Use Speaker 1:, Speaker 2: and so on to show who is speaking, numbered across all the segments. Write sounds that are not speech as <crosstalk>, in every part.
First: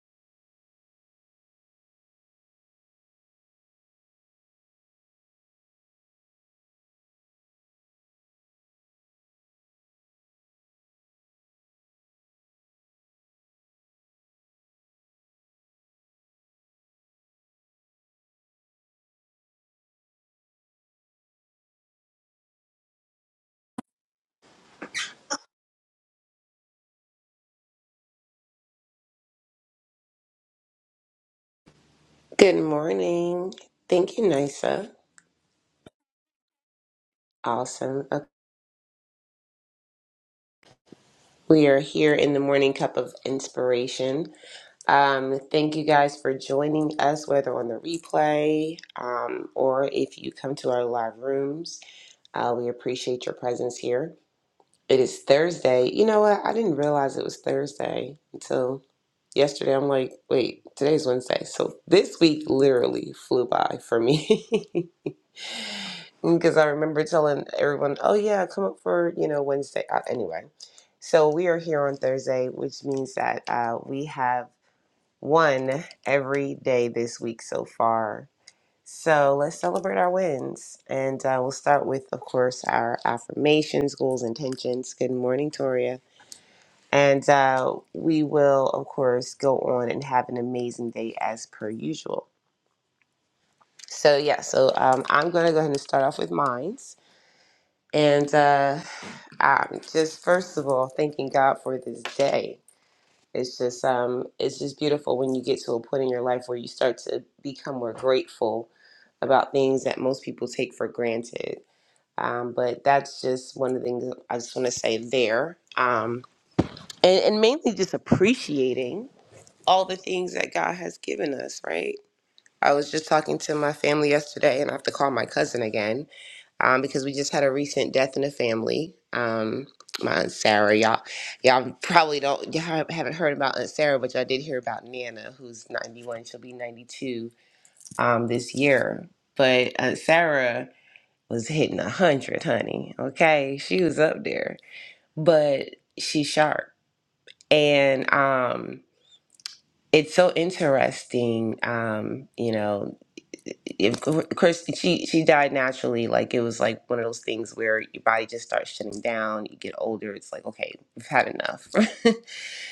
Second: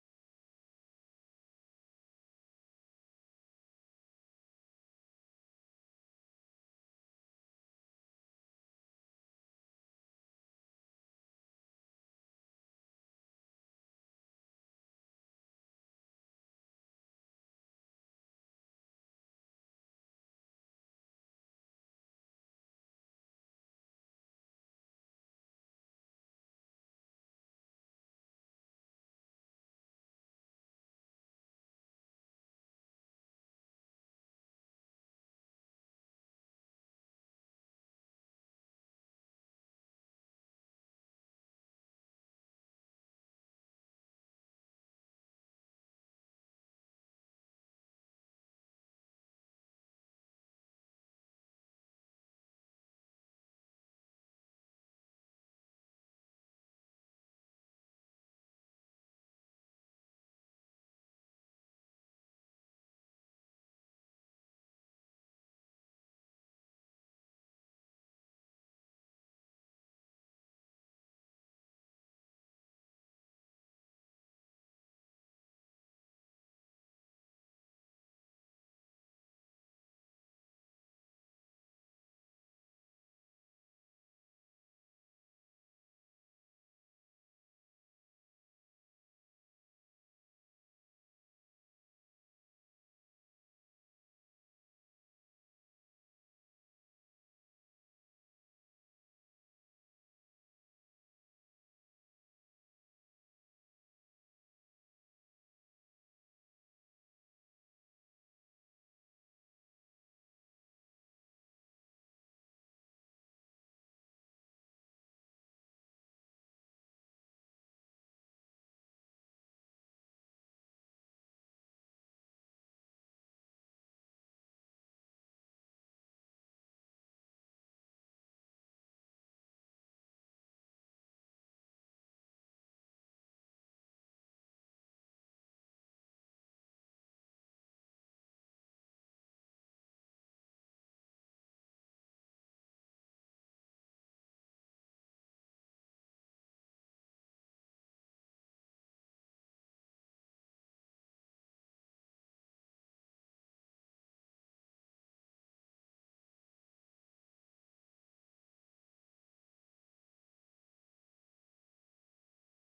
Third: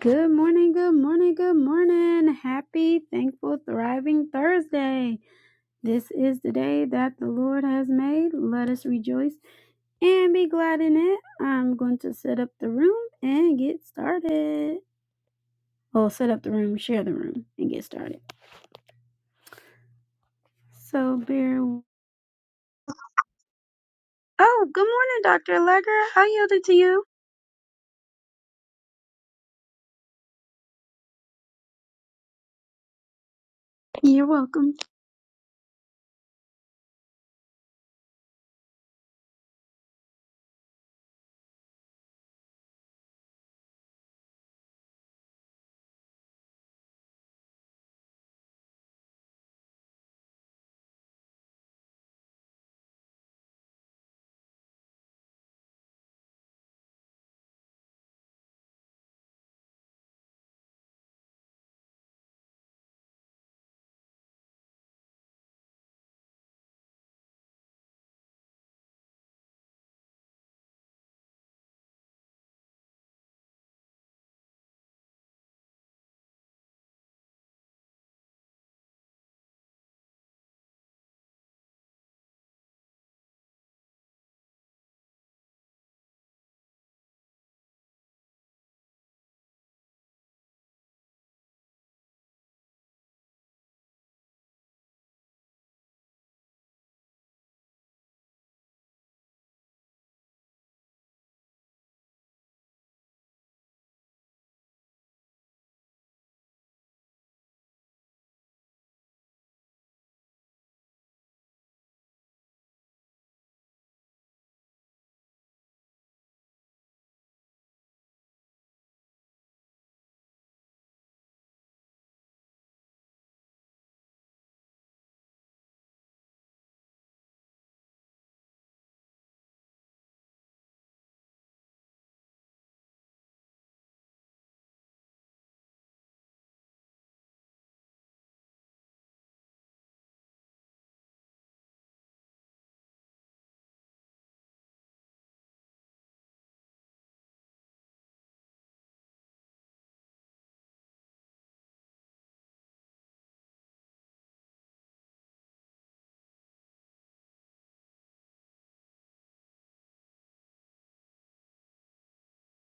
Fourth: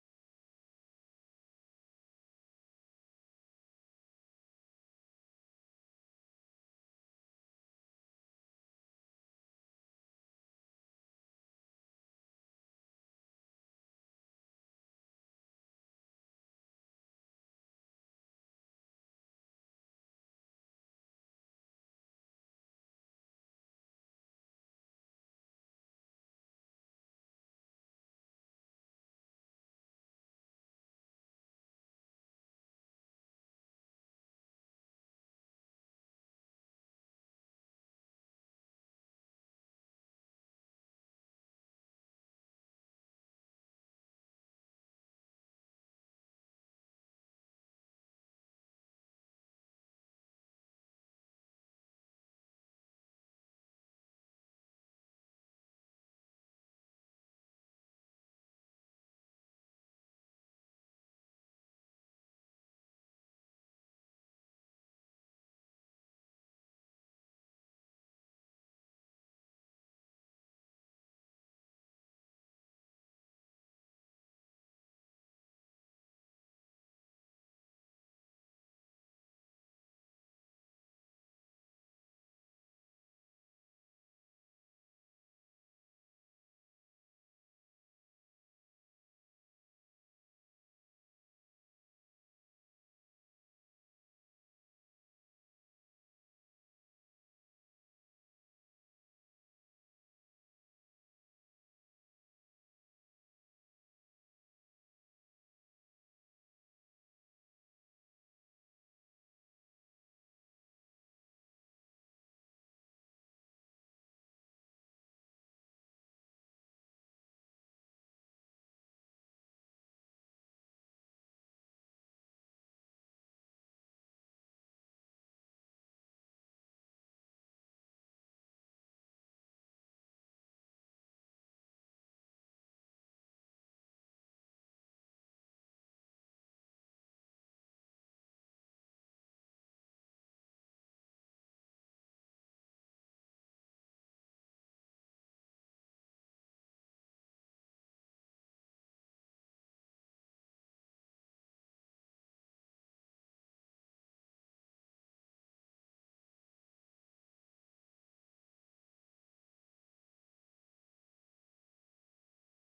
Speaker 1: Good morning, good morning, good morning. Happy, thankful, thriving Thursday. This is the day that the Lord has made. Let us rejoice and be glad in it. I'm going to set up the room and get started. Well, set up the room, share the room, and get started. So bear. w- Oh, good morning, Dr. Allegra. I yield it to you.
Speaker 2: Good morning. Thank you,
Speaker 1: You're welcome.
Speaker 2: Nisa. Awesome. Uh, We are here in the morning cup of inspiration. Um, thank you guys for joining us, whether on the replay um, or if you come to our live rooms. Uh, we appreciate your presence here. It is Thursday. You know what? I didn't realize it was Thursday until yesterday. I'm like, wait, today's Wednesday. So this week literally flew by for me. <laughs> because I remember telling everyone, "Oh yeah, come up for you know Wednesday." Uh, anyway, so we are here on Thursday, which means that uh, we have won every day this week so far. So let's celebrate our wins, and uh, we'll start with, of course, our affirmations, goals, intentions. Good morning, Toria, and uh, we will, of course, go on and have an amazing day as per usual. So yeah, so um, I'm gonna go ahead and start off with mine. And uh, I'm just first of all thanking God for this day. It's just um, it's just beautiful when you get to a point in your life where you start to become more grateful about things that most people take for granted. Um, but that's just one of the things I just want to say there, um, and, and mainly just appreciating all the things that God has given us. Right? I was just talking to my family yesterday, and I have to call my cousin again um, because we just had a recent death in the family. Um, my aunt Sarah, y'all, y'all probably don't y'all haven't heard about Aunt Sarah, but y'all did hear about Nana, who's 91. She'll be 92 um, this year. But Aunt Sarah was hitting 100, honey. Okay, she was up there, but she's sharp, and um, it's so interesting um you know if of course she she died naturally like it was like one of those things where your body just starts shutting down you get older it's like okay we've had enough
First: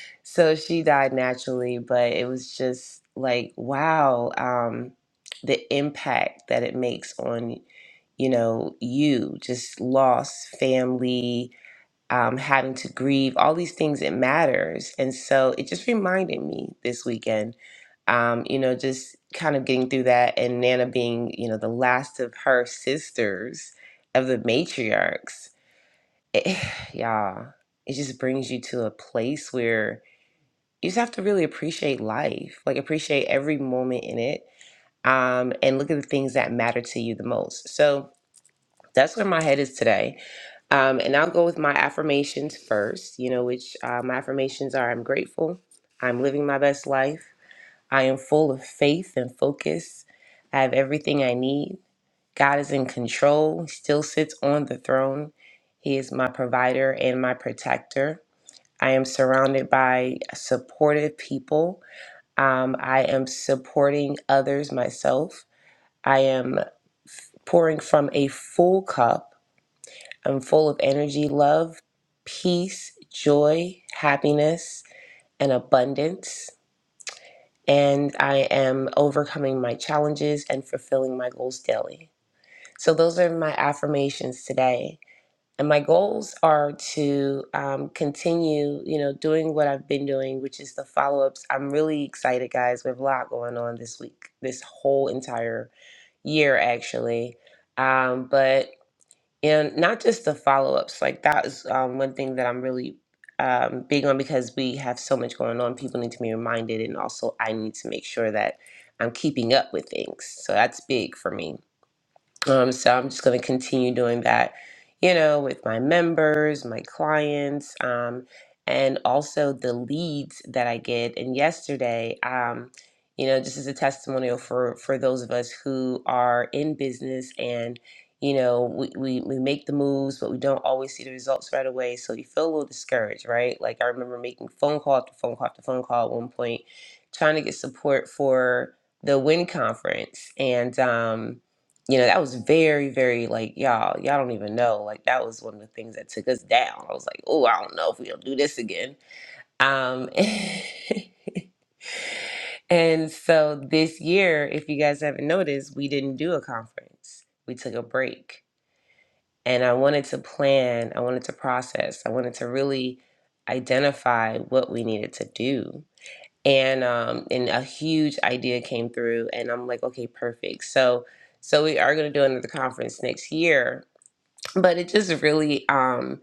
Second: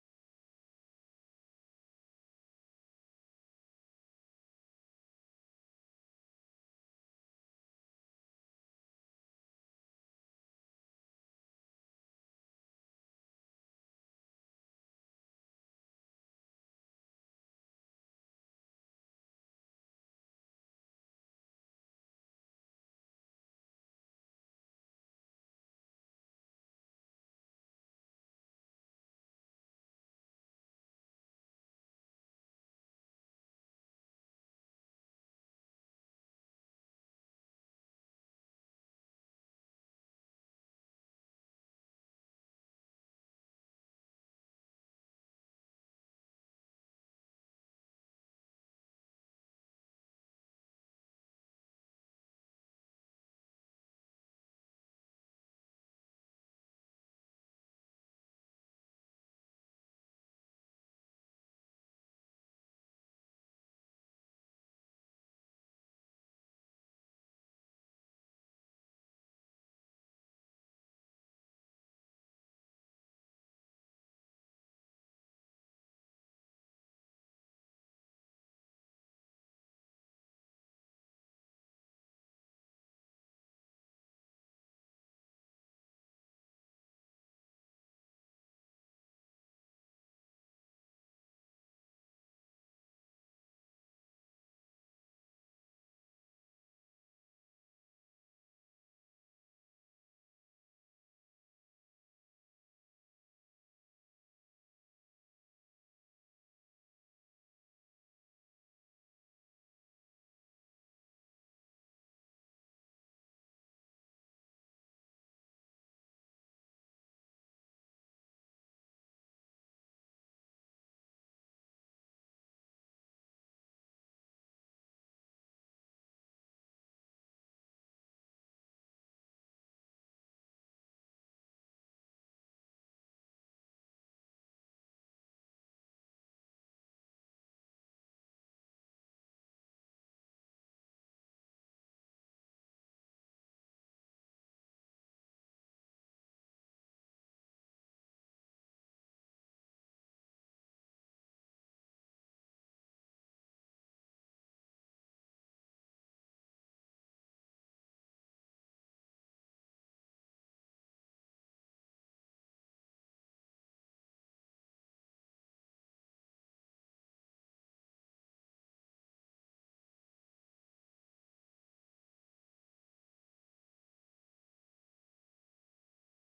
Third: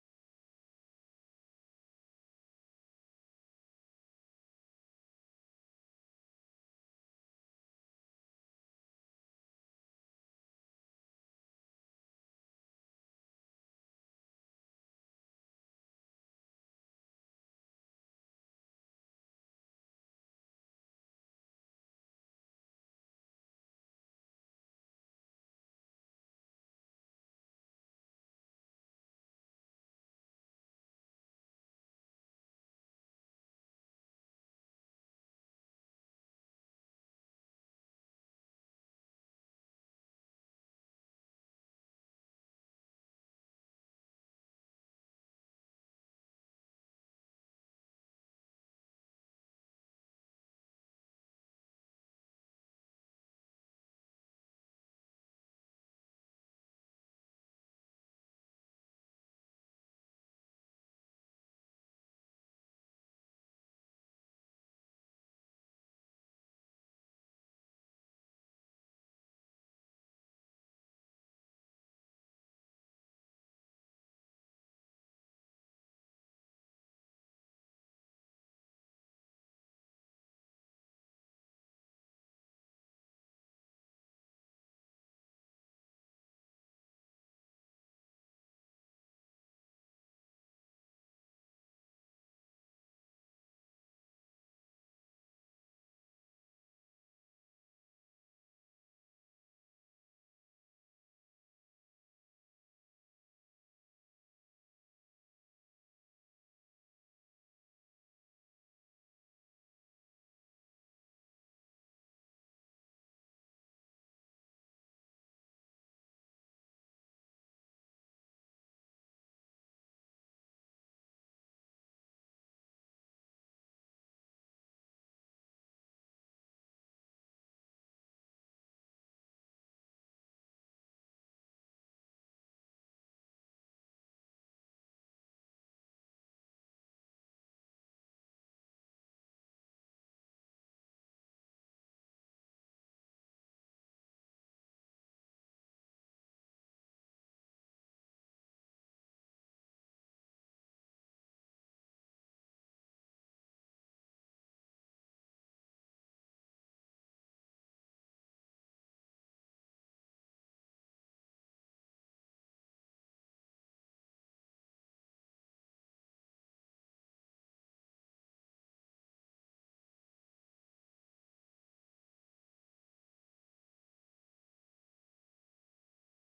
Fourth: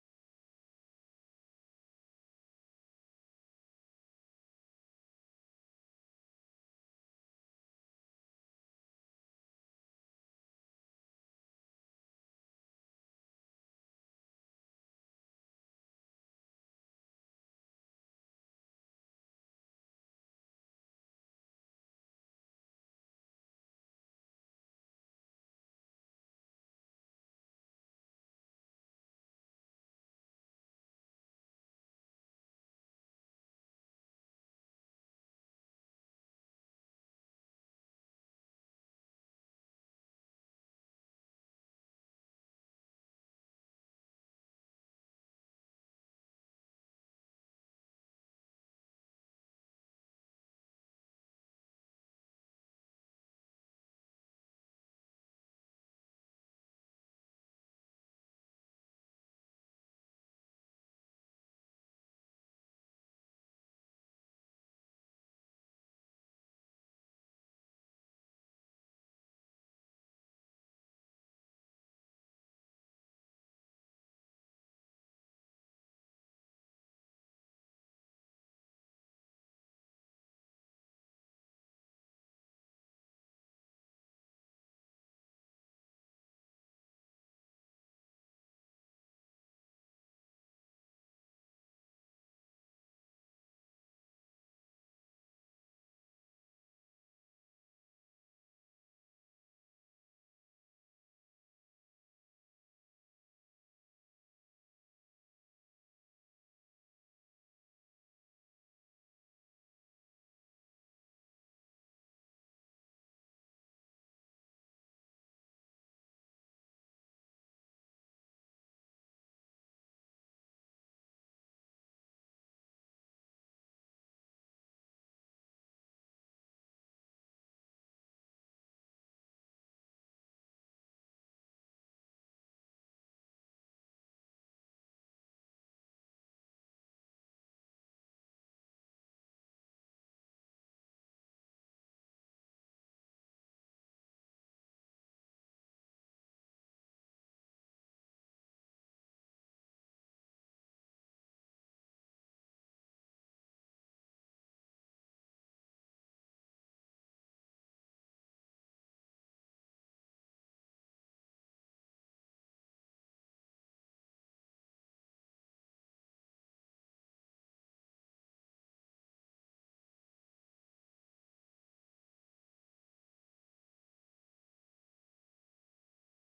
Speaker 2: <laughs> so she died naturally but it was just like wow um the impact that it makes on you know you just lost family um, having to grieve, all these things, it matters. And so it just reminded me this weekend, um, you know, just kind of getting through that and Nana being, you know, the last of her sisters of the matriarchs. It, <sighs> y'all, it just brings you to a place where you just have to really appreciate life, like appreciate every moment in it um, and look at the things that matter to you the most. So that's where my head is today um, and I'll go with my affirmations first, you know, which uh, my affirmations are I'm grateful, I'm living my best life, I am full of faith and focus, I have everything I need. God is in control, He still sits on the throne. He is my provider and my protector. I am surrounded by supportive people. Um, I am supporting others myself. I am pouring from a full cup I'm full of energy, love, peace, joy, happiness, and abundance. And I am overcoming my challenges and fulfilling my goals daily. So, those are my affirmations today. And my goals are to um, continue, you know, doing what I've been doing, which is the follow ups. I'm really excited, guys. We have a lot going on this week, this whole entire year, actually. Um, but and not just the follow-ups like that is um, one thing that i'm really um, big on because we have so much going on people need to be reminded and also i need to make sure that i'm keeping up with things so that's big for me um, so I'm just going to continue doing that, you know, with my members, my clients, um, and also the leads that I get. And yesterday, um, you know, just as a testimonial for for those of us who are in business and you know we, we we make the moves but we don't always see the results right away so you feel a little discouraged right like i remember making phone call after phone call after phone call at one point trying to get support for the win conference and um you know, that was very, very like, y'all, y'all don't even know. Like that was one of the things that took us down. I was like, oh, I don't know if we'll do this again. Um <laughs> and so this year, if you guys haven't noticed, we didn't do a conference. We took a break. And I wanted to plan, I wanted to process, I wanted to really identify what we needed to do and um and a huge idea came through and i'm like okay perfect so so we are going to do another conference next year but it just really um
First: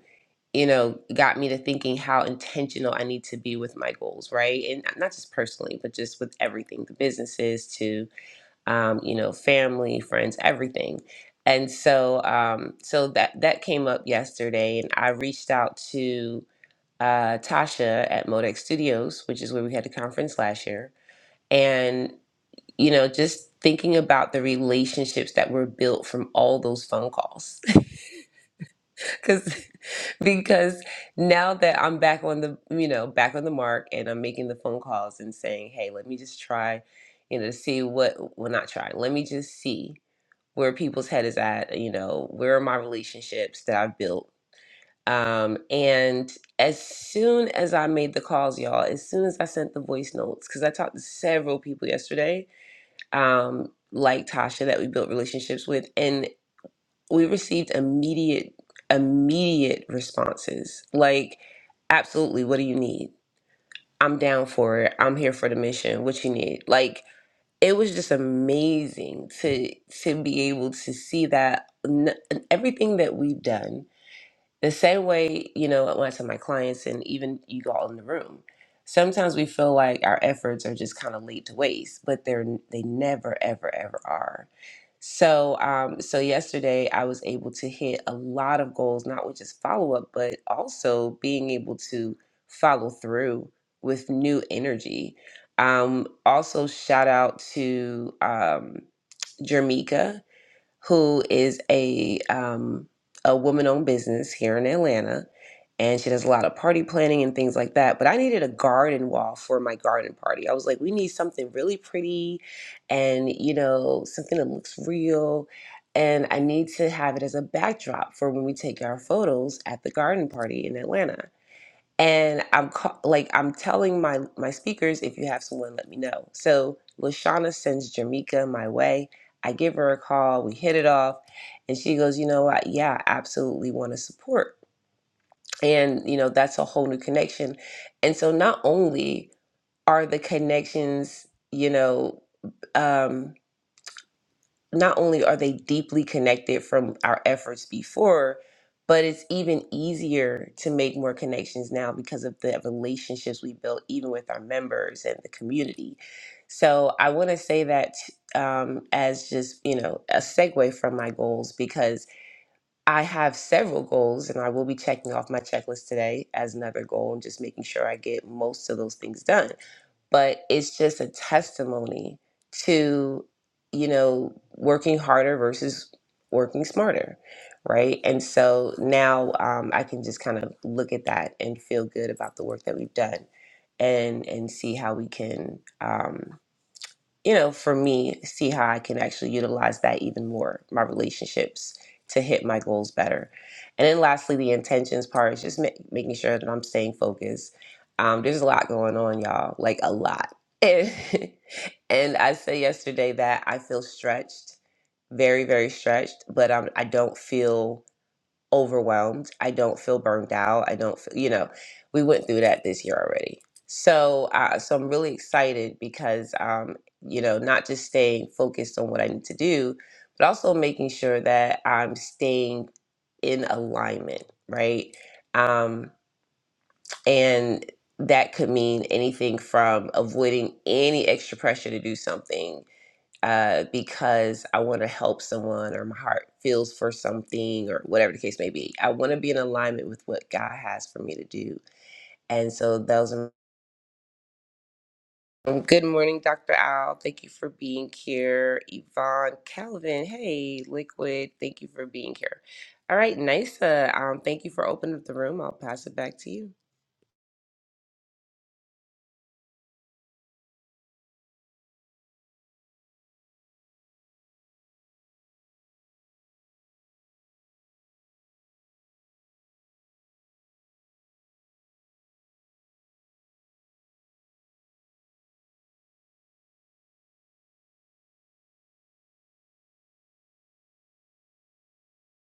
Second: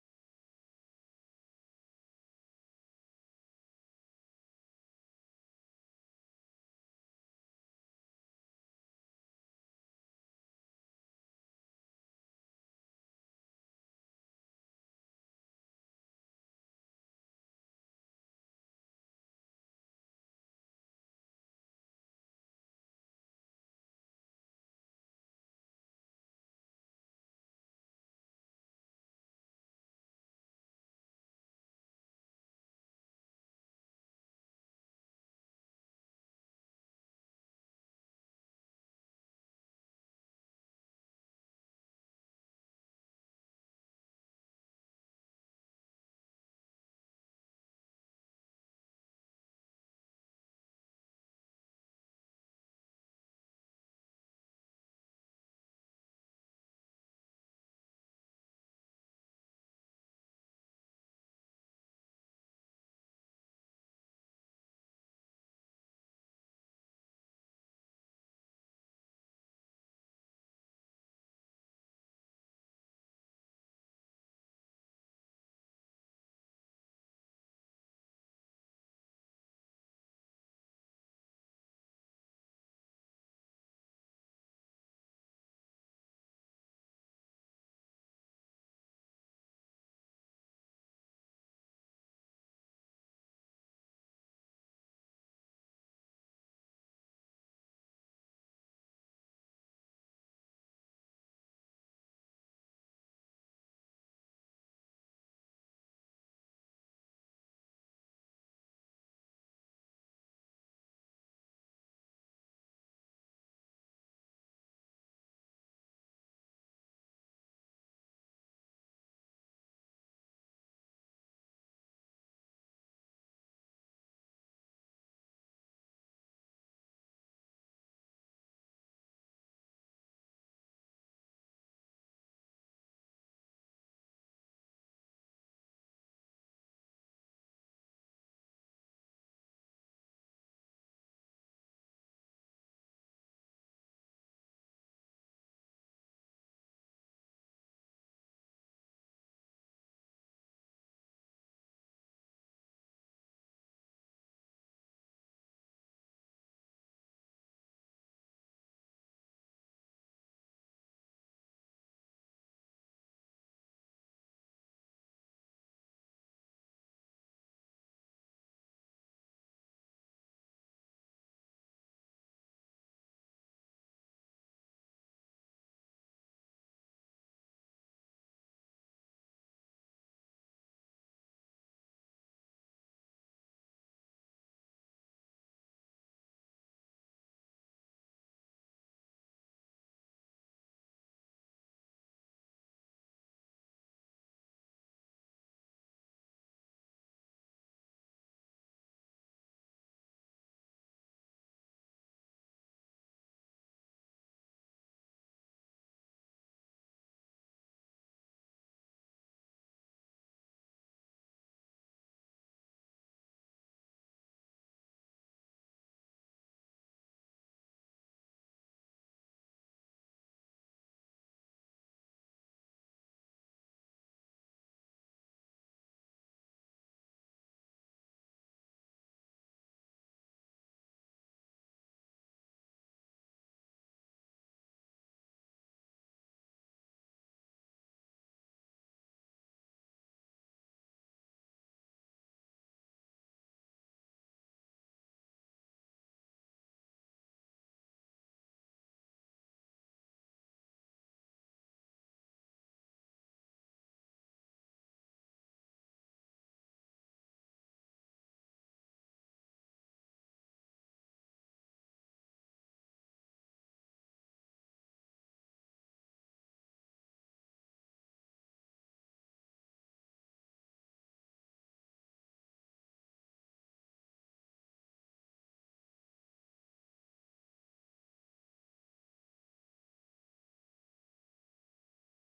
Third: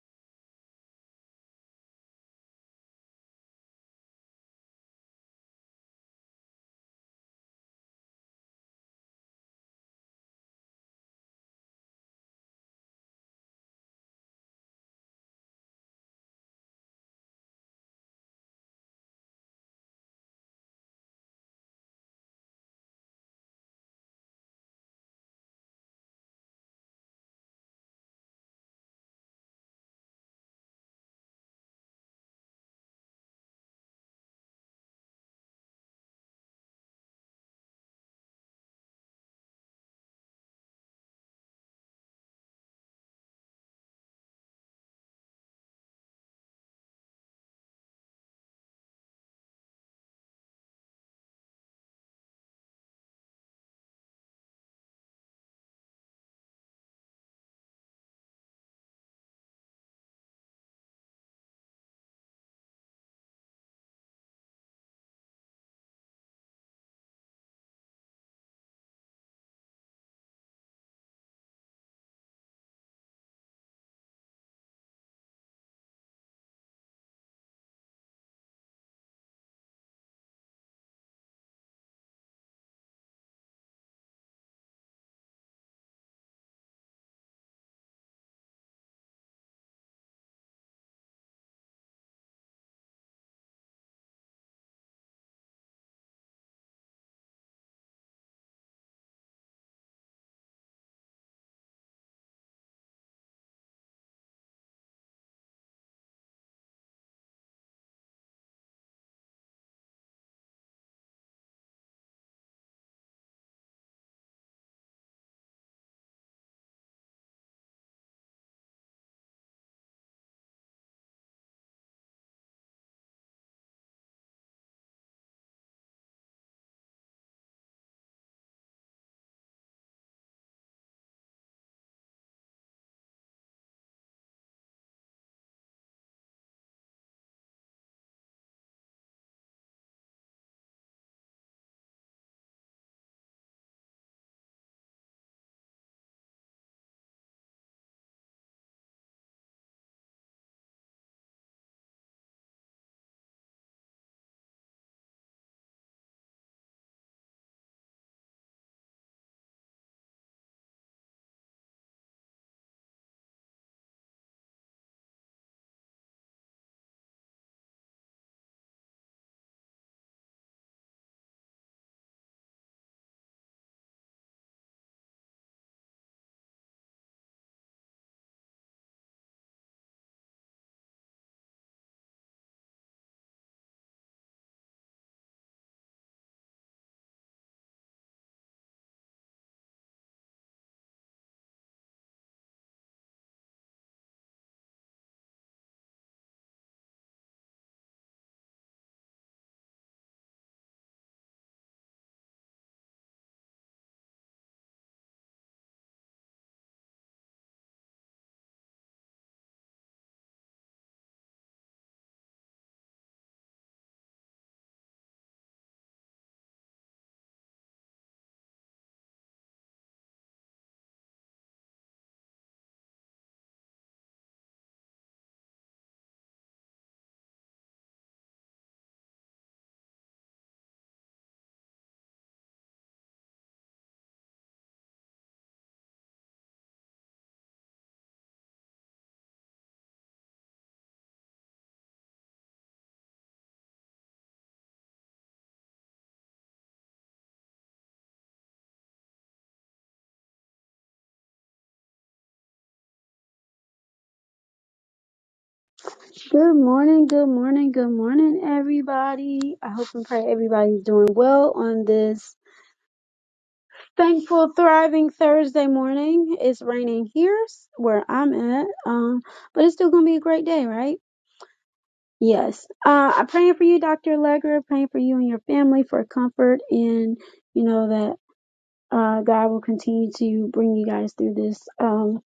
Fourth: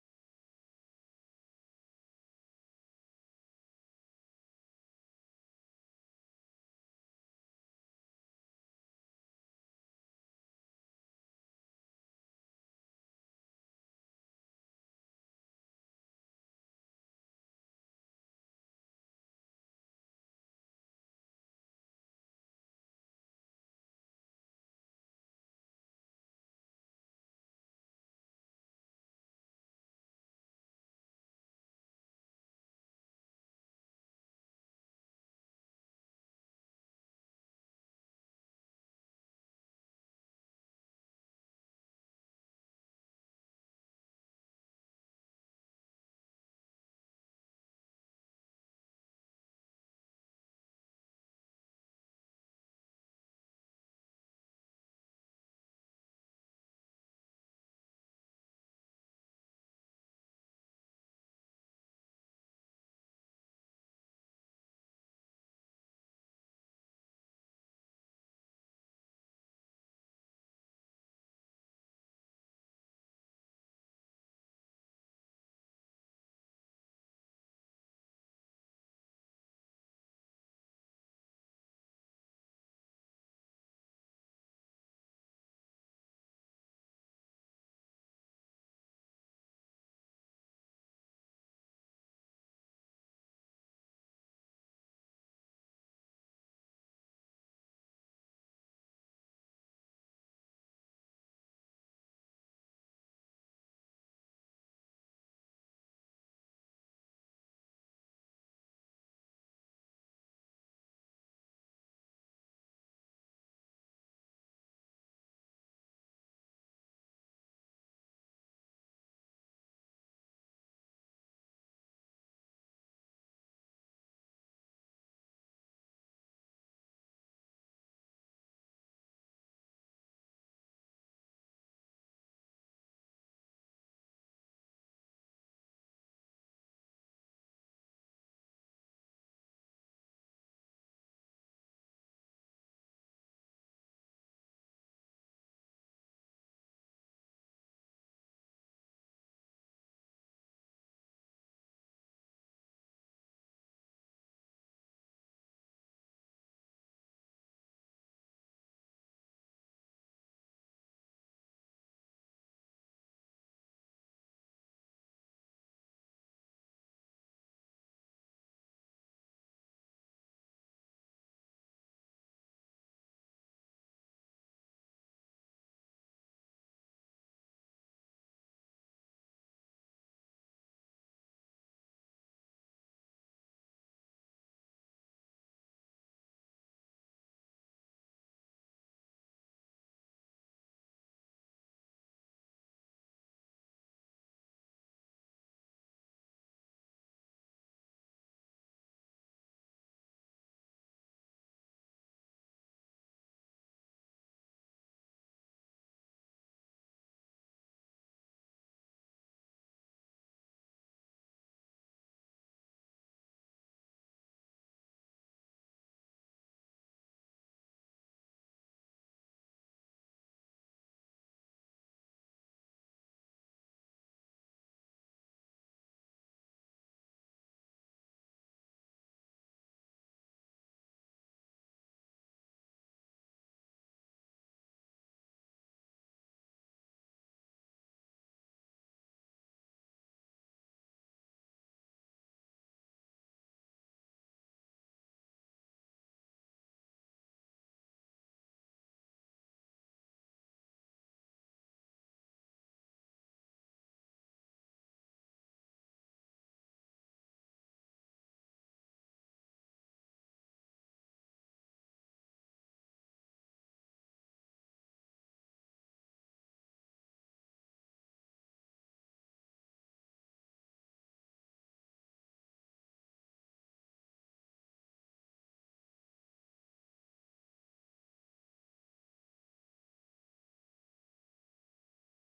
Speaker 2: you know got me to thinking how intentional i need to be with my goals right and not just personally but just with everything the businesses to um you know family friends everything and so um so that that came up yesterday and i reached out to uh, Tasha at Modex Studios, which is where we had the conference last year and you know just thinking about the relationships that were built from all those phone calls <laughs> because because now that i'm back on the you know back on the mark and i'm making the phone calls and saying hey let me just try you know see what well not try let me just see where people's head is at you know where are my relationships that i've built um, and as soon as I made the calls, y'all, as soon as I sent the voice notes, because I talked to several people yesterday, um, like Tasha that we built relationships with, and we received immediate, immediate responses. Like, absolutely, what do you need? I'm down for it. I'm here for the mission. What you need? Like, it was just amazing to to be able to see that n- everything that we've done the same way, you know, when I tell my clients and even you all in the room, sometimes we feel like our efforts are just kind of laid to waste, but they're they never, ever, ever are. So, um, so yesterday I was able to hit a lot of goals, not with just follow up, but also being able to follow through with new energy. Um, also, shout out to um, Jermika who is a um, a woman owned business here in Atlanta, and she does a lot of party planning and things like that. But I needed a garden wall for my garden party. I was like, we need something really pretty, and you know, something that looks real. And I need to have it as a backdrop for when we take our photos at the garden party in Atlanta and I'm ca- like I'm telling my my speakers if you have someone let me know. So Lashana sends Jamaica my way. I give her a call, we hit it off, and she goes, "You know what? Yeah, I absolutely want to support." And you know, that's a whole new connection. And so not only are the connections, you know, um, not only are they deeply connected from our efforts before, but it's even easier to make more connections now because of the relationships we built, even with our members and the community. So I want to say that um, as just you know a segue from my goals because I have several goals and I will be checking off my checklist today as another goal and just making sure I get most of those things done but it's just a testimony to you know working harder versus working smarter right and so now um, i can just kind of look at that and feel good about the work that we've done and and see how we can um, you know, for me, see how I can actually utilize that even more, my relationships to hit my goals better. And then lastly, the intentions part is just ma- making sure that I'm staying focused. Um, there's a lot going on, y'all, like a lot. <laughs> And, and I said yesterday that I feel stretched, very, very stretched, but um, I don't feel overwhelmed. I don't feel burned out. I don't feel, you know, we went through that this year already. So, uh, so I'm really excited because, um, you know, not just staying focused on what I need to do, but also making sure that I'm staying in alignment, right? Um, and that could mean anything from avoiding any extra pressure to do something uh, because I want to help someone or my heart feels for something or whatever the case may be. I want to be in alignment with what God has for me to do. And so those are um, good morning, Dr. Al. Thank you for being here. Yvonne, Calvin, hey, Liquid, thank you for being here. All right, Nisa, um, thank you for opening up the room. I'll pass it back to you.
Speaker 1: Good morning, good morning, good morning, everybody. I hope and pray everybody's doing well on this thankful, thriving Thursday morning. It's raining here s- where I'm at, um, but it's still gonna be a great day, right? Yes. Uh, I'm praying for you, Dr. Allegra. Praying for you and your family for comfort, and you know that uh, God will continue to bring you guys through this, um,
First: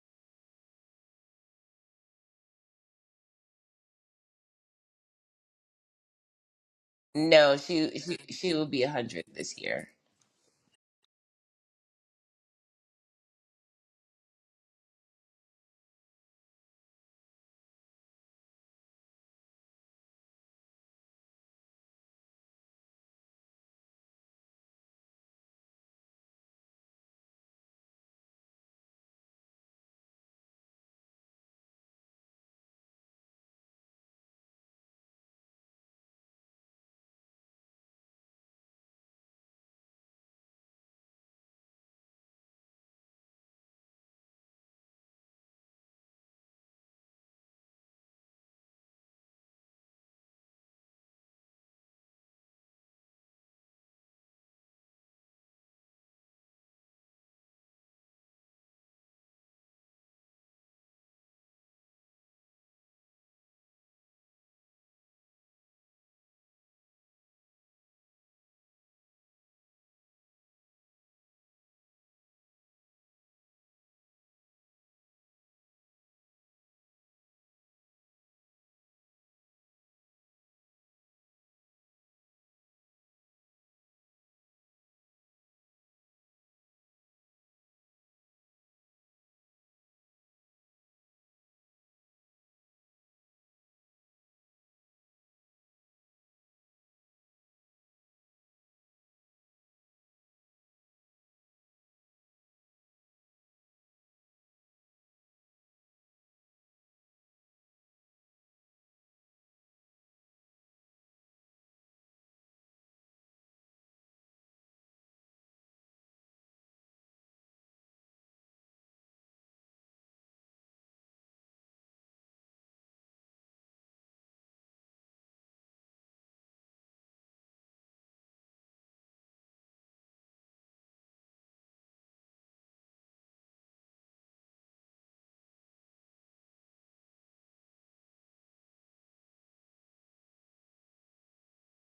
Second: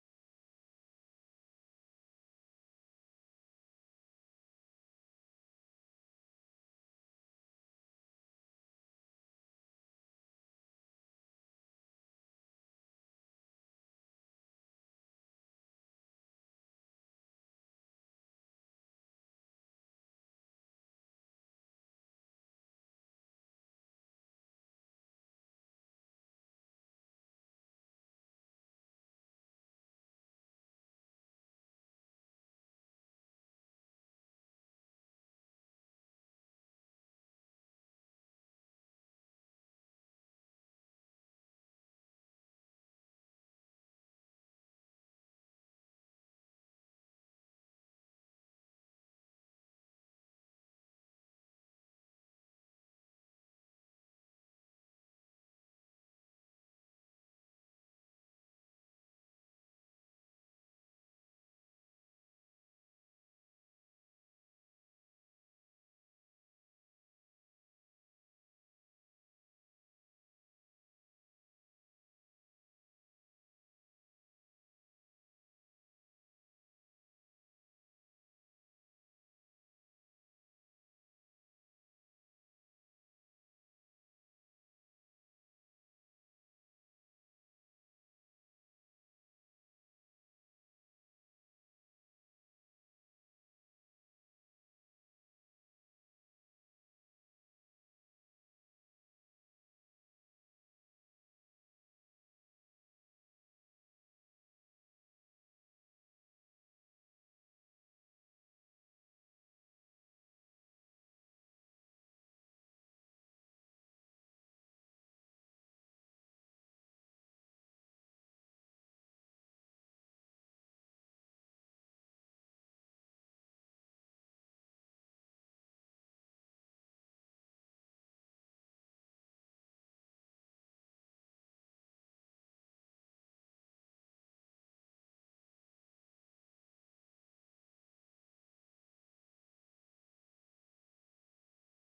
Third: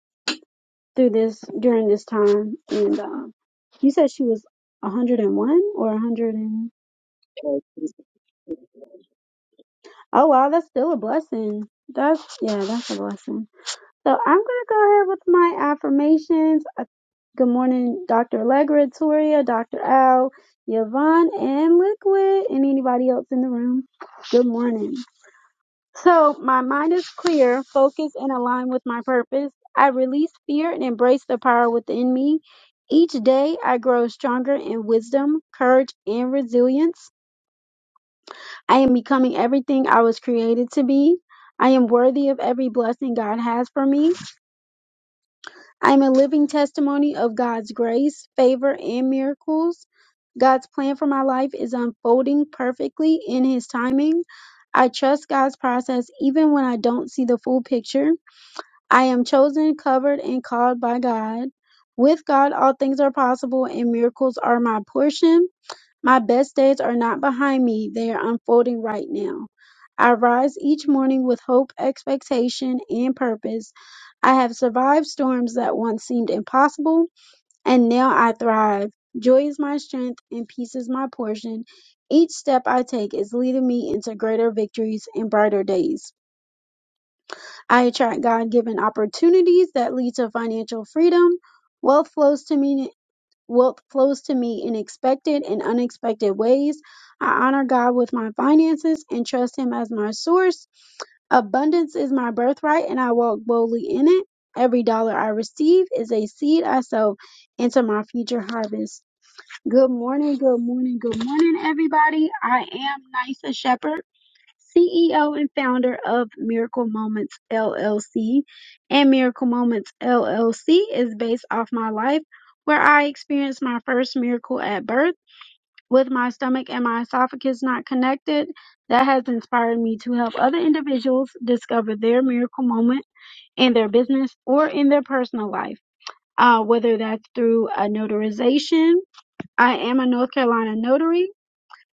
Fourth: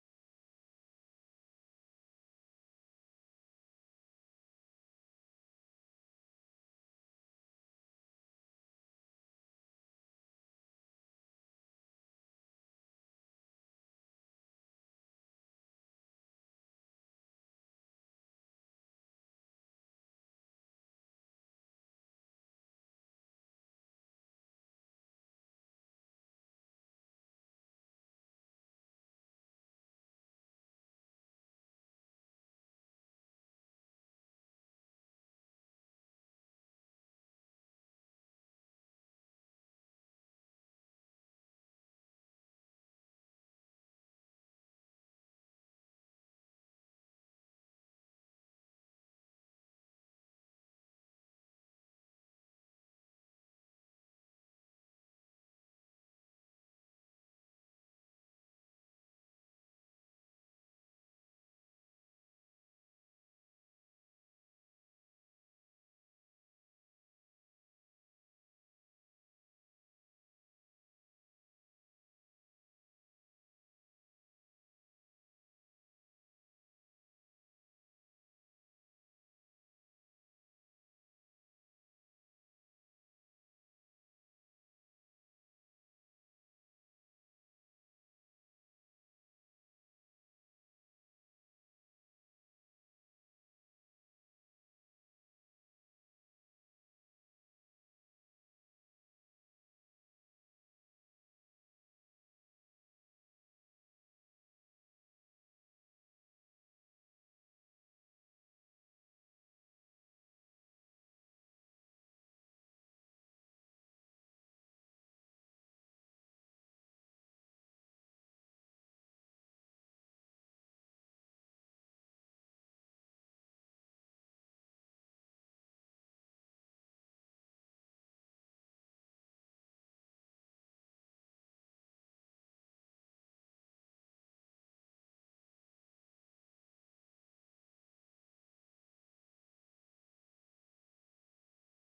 Speaker 1: through this during this time. And um, you said she was 101 or 100 and
Speaker 2: No, she she she will be one hundred this year.
Speaker 1: oh wow, that's still a blessing. That's yeah, that's a blessing. So I'm going to go ahead with my affirmations. Uh, Good morning, Dr. Allegra, Toria, Dr. Al, Yvonne, and Liquid, and anybody else in the room. Good morning. So my mind is clear, focused, and aligned with my purpose. I release fear and embrace the power within me. Each day, I grow stronger in wisdom, courage, and resilience. I am becoming everything I was created to be. I am worthy of every blessing God has for me. I am a living testimony of God's grace, favor, and miracles. God's plan for my life is unfolding perfectly in His timing. I trust God's process even when I don't see the full picture. I am chosen, covered, and called by God. With God, all things are possible, and miracles are my portion. My best days are not behind me, they are unfolding right now. I rise each morning with hope, expectation, and purpose. I have survived storms that once seemed impossible, and now I thrive. Joy is my strength, and peace is my portion. Each step I take is leading me into greater victories and brighter days. I attract God given opportunities that lead to financial freedom. Wealth flows to me wealth flows to me in expected and unexpected ways. I honor God with my finances and trust Him as my source. Abundance is my birthright, and I walk boldly in it. Every dollar I receive is a seed I sow into my future harvest. Good morning, good morning, good morning, everybody. I am Nisa Shepherd. CEO and founder of Miracle Moments LLC. And Miracle Moments LLC is based off my life, where I experienced my first miracle at birth with my stomach and my esophagus not connected. That has inspired me to help other individuals discover their miracle moment in their business or in their personal life, uh, whether that's through a notarization. I am a North Carolina notary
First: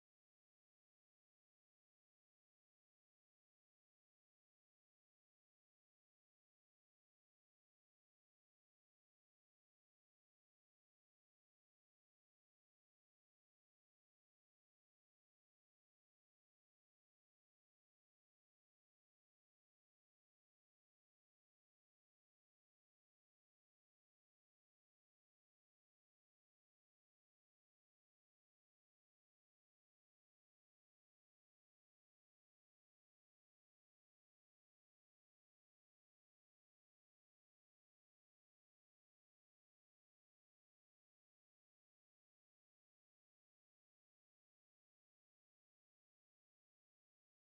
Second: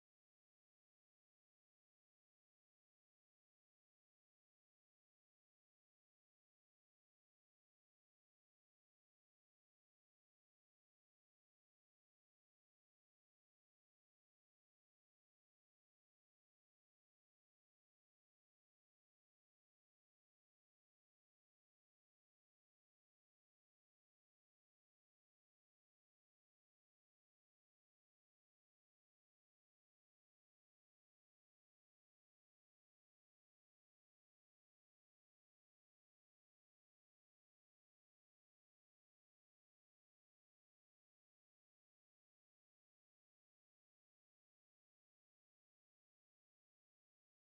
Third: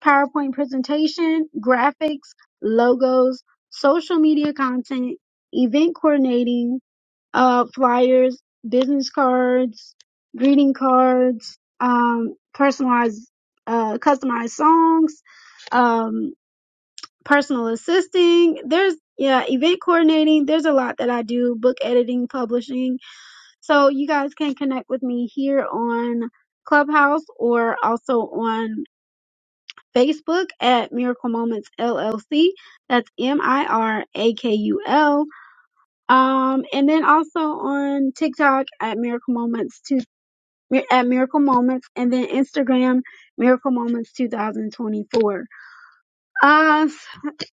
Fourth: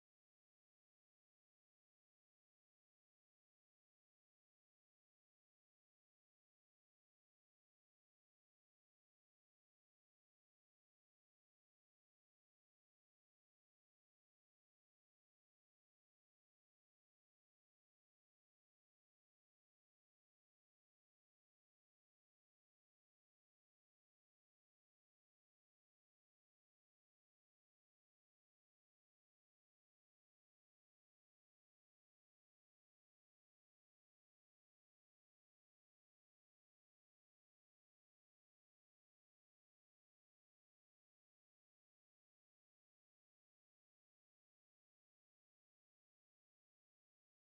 Speaker 1: PowerPoint presentation, graphics, logos, social media content, event coordinating, uh, flyers, business cards, greeting cards, um, personalized, uh, customized songs, um, personal assisting. There's, yeah, event coordinating. There's a lot that I do, book editing, publishing. So you guys can connect with me here on Clubhouse or also on Facebook at Miracle Moments LLC. That's M I R A K U L. Um, and then also on TikTok at Miracle Moments two at Miracle Moments, and then Instagram Miracle Moments 2024. Uh,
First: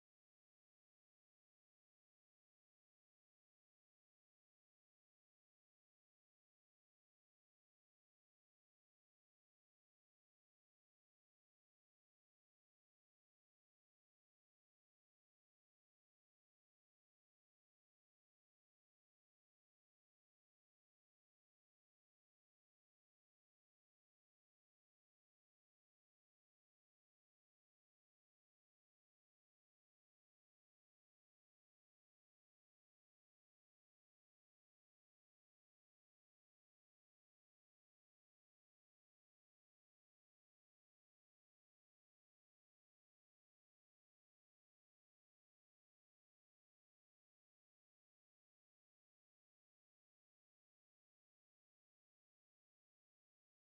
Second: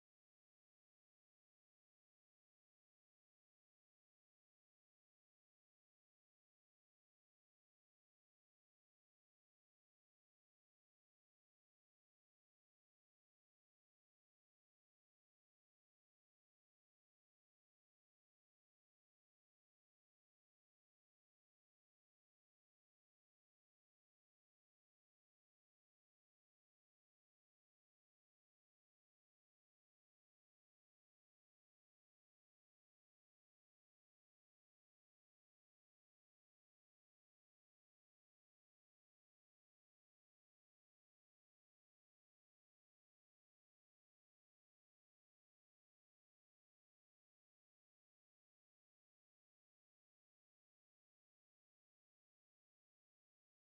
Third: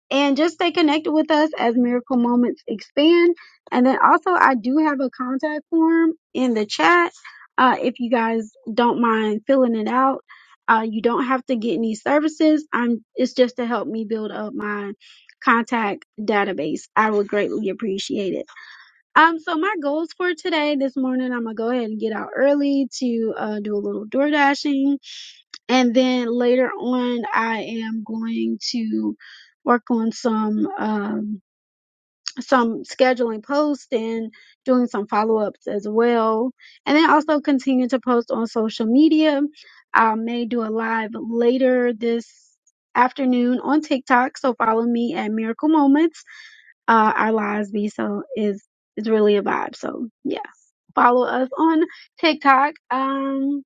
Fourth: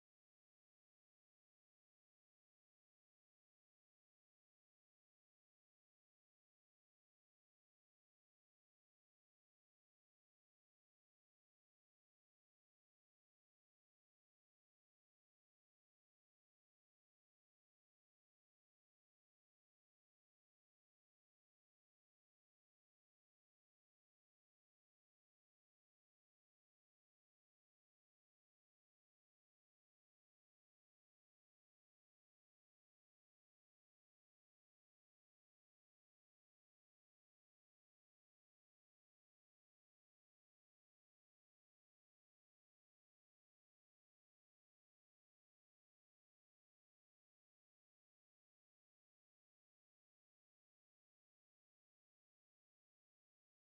Speaker 1: and just stay connected with us as miracle moments expand. And then also, I do have a contact form in the chat. Uh, if you guys don't mind filling it out, uh, you don't have to get any services. I'm. It's just to help me build up my contact database. I would greatly appreciate it. Um. So my goals for today, this morning, I'm gonna go ahead and get out early to uh, do a little door dashing and then later on i am going to work on some um some scheduling posts and doing some follow-ups as well and then also continue to post on social media i may do a live later this afternoon on tiktok so follow me at miracle moments uh our lives be so is is really a vibe so yeah follow us on tiktok um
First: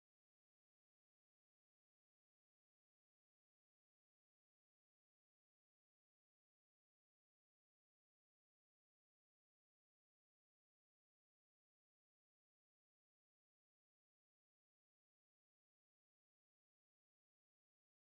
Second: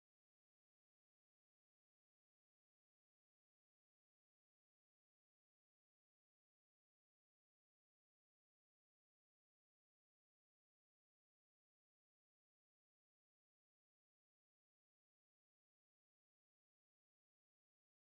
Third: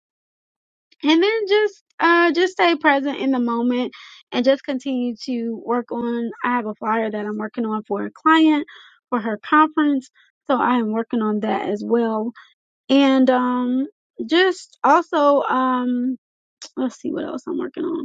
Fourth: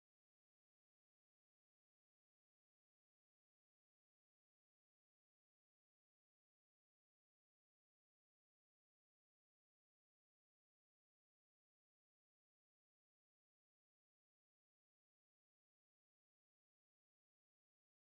Speaker 1: and then just uh just stay present in the moment and just continue to work on i have a flyer that i'm working on for a client for her conference so i am working on that as well and um just also um let's see what else i'm working on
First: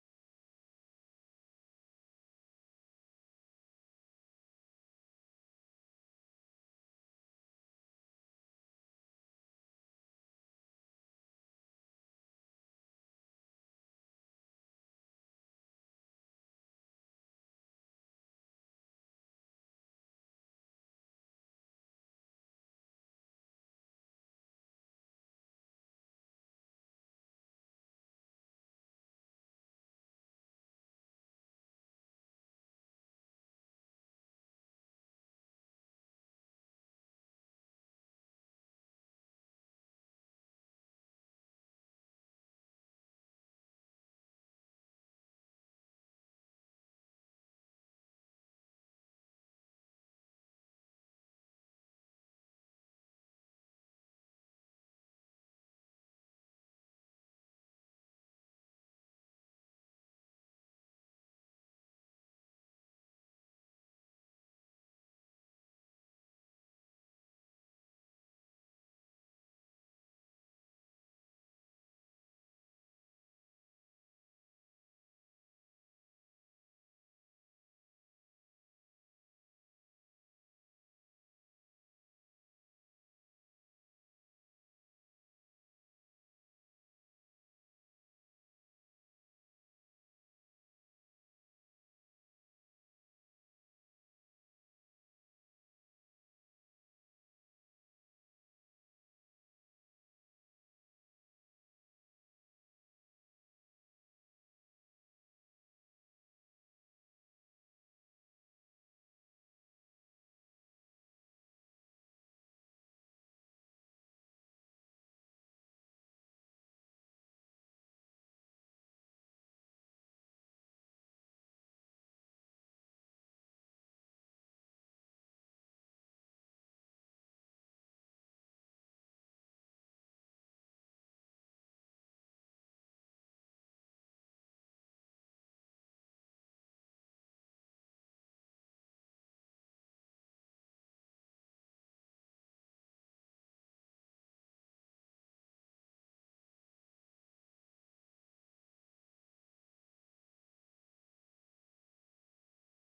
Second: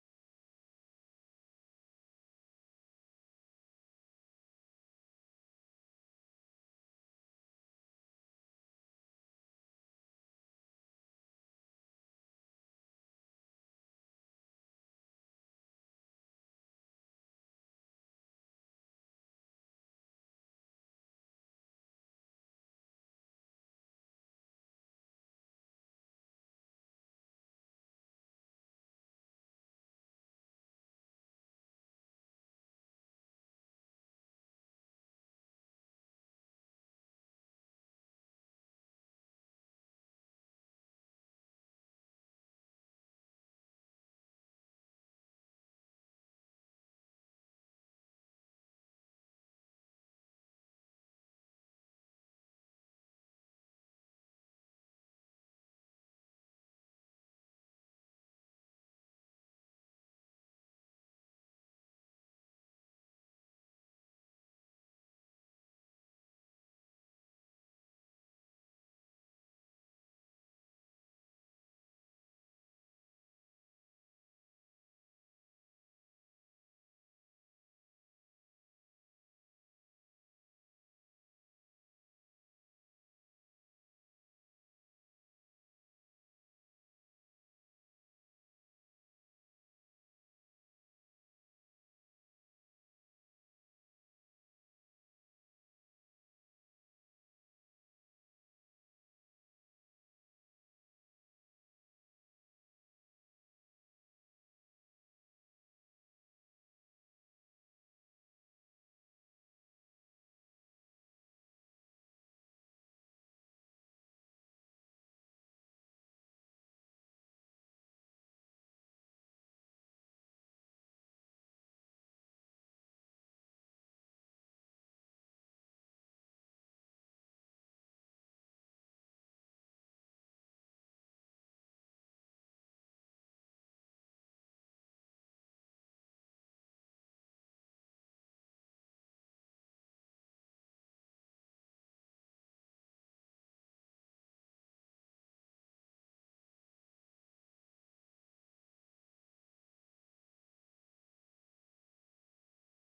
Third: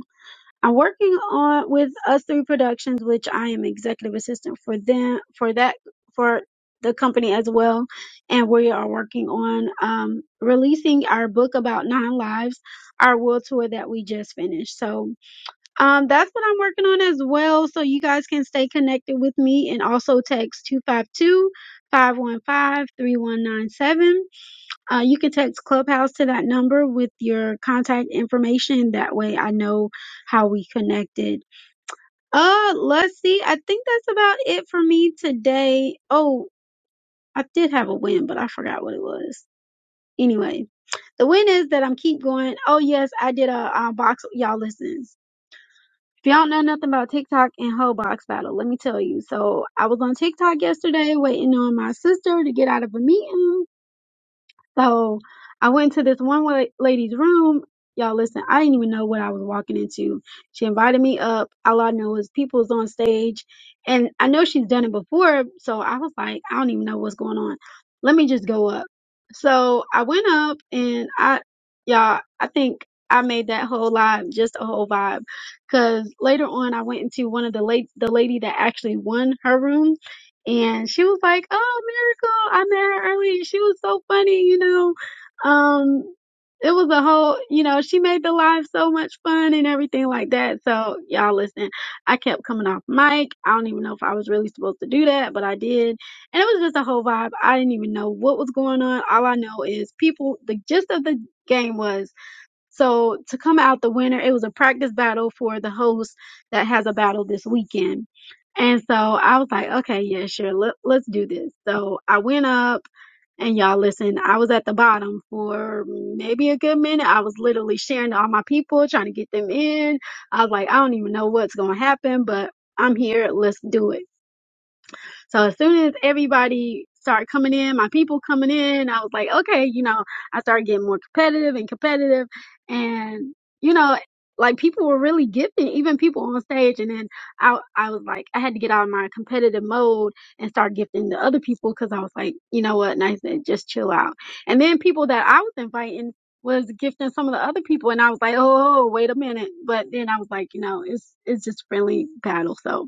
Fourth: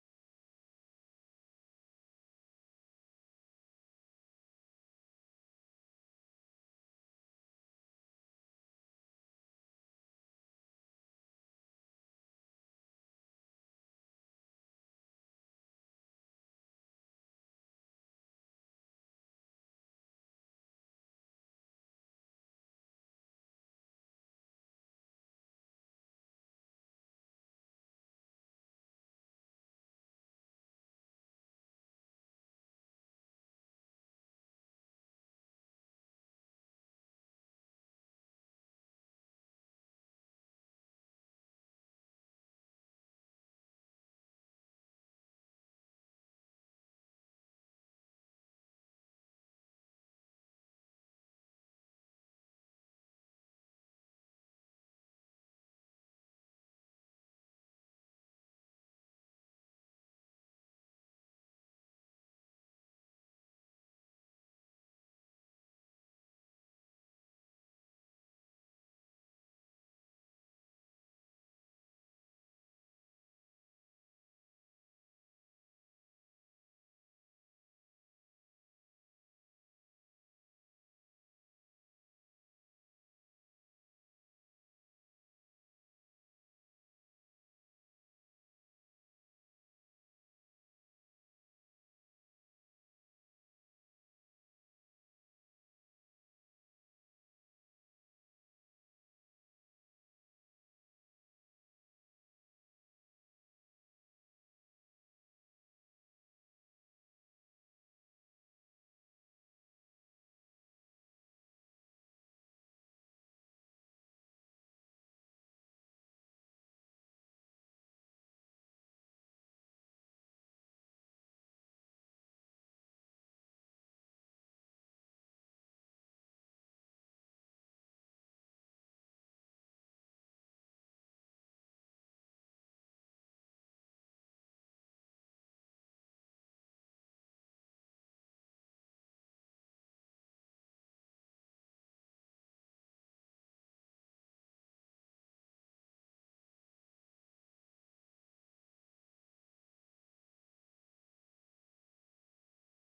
Speaker 1: I'm working on with Us Three Productions, which I am executive assistant for them for that for the company as well, and we are working on um, releasing our book about nine lives, our world tour that we just finished. So um, that's what I'm working on as well. So you guys can stay connected with me and also text 252 515 3197. Uh, you can text Clubhouse to that number with your contact information. That way I know how we connected. Uh, let's see. I think that's about it for me today. Oh, I did have a win, but I forgot what it was. Anyway, the win is that I'm keep going. Oh, yes, I did a, uh box. Y'all listen. If y'all know nothing about TikTok and whole box battle, let me tell you. So I was on TikTok yesterday waiting on my sister to get out of a meeting So I went to this one wa- lady's room. Y'all listen, I didn't even know what I was walking into. She invited me up. All I know is people is on stage. And I know she's done it before. So I was like, I don't even know what's going on. Let me just go up. So I went up and I, y'all, I think I made that whole live just a whole vibe. Cause later on I went into one of the late, the lady that actually won her room and she was like, "Oh, Miracle! I met her earlier. She was so funny, you know. Um, it was a whole, you know, she made the live so much fun and everything like that. So y'all listen, I kept coming off mic. I don't even know if I was really supposed to do that, but I did, and it was just a whole vibe. I didn't even know what was going on. All I know is people. The gist of the game was." So to come out the winner, it was a practice battle for the host that has a battle this weekend. And so I was like, okay, yeah, sure, let, let's do this. So I went up and y'all listen, I was at the bottom for maybe a good minute. I was literally sharing to all my people, trying to get them in. I was like, I don't even know what's going to happen, but I'm here. Let's do it. So as soon as everybody started coming in, my people coming in, I was like, okay, you know, I started getting more competitive and competitive. And, you know, like people were really gifted, even people on stage. And then I, I was like, I had to get out of my competitive mode and start gifting to other people because I was like, you know what? And I said, just chill out. And then people that I was inviting was gifting some of the other people. And I was like, oh, wait a minute. But then I was like, you know, it's, it's just friendly battle. So,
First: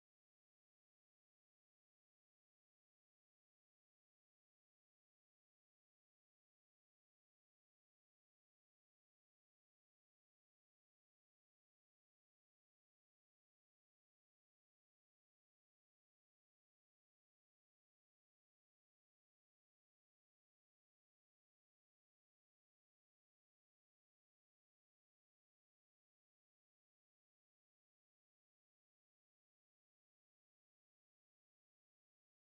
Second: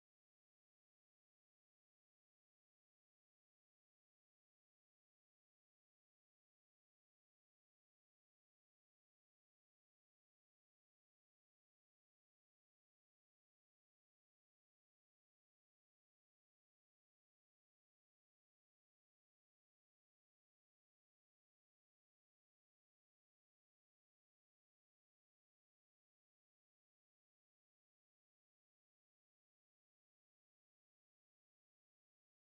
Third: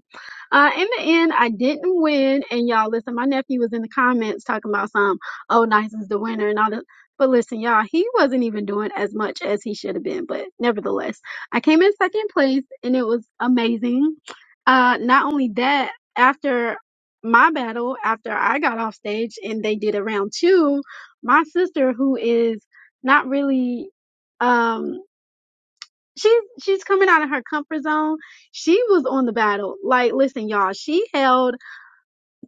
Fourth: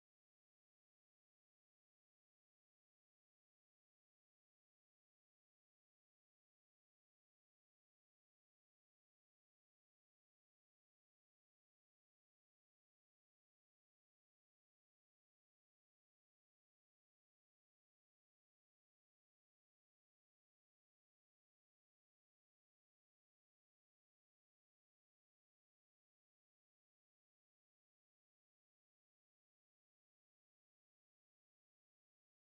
Speaker 1: uh, in the end, I didn't win. And y'all, listen, my nephew was in the comments talking about some, oh, Nison's the winner and all that. But listen, y'all, he wasn't even doing as much as he should have been. But nevertheless, I came in second place and it was amazing. Uh, not only that, after my battle, after I got off stage and they did a round two, my sister, who is not really. um she's she's coming out of her comfort zone. She was on the battle. Like, listen, y'all, she held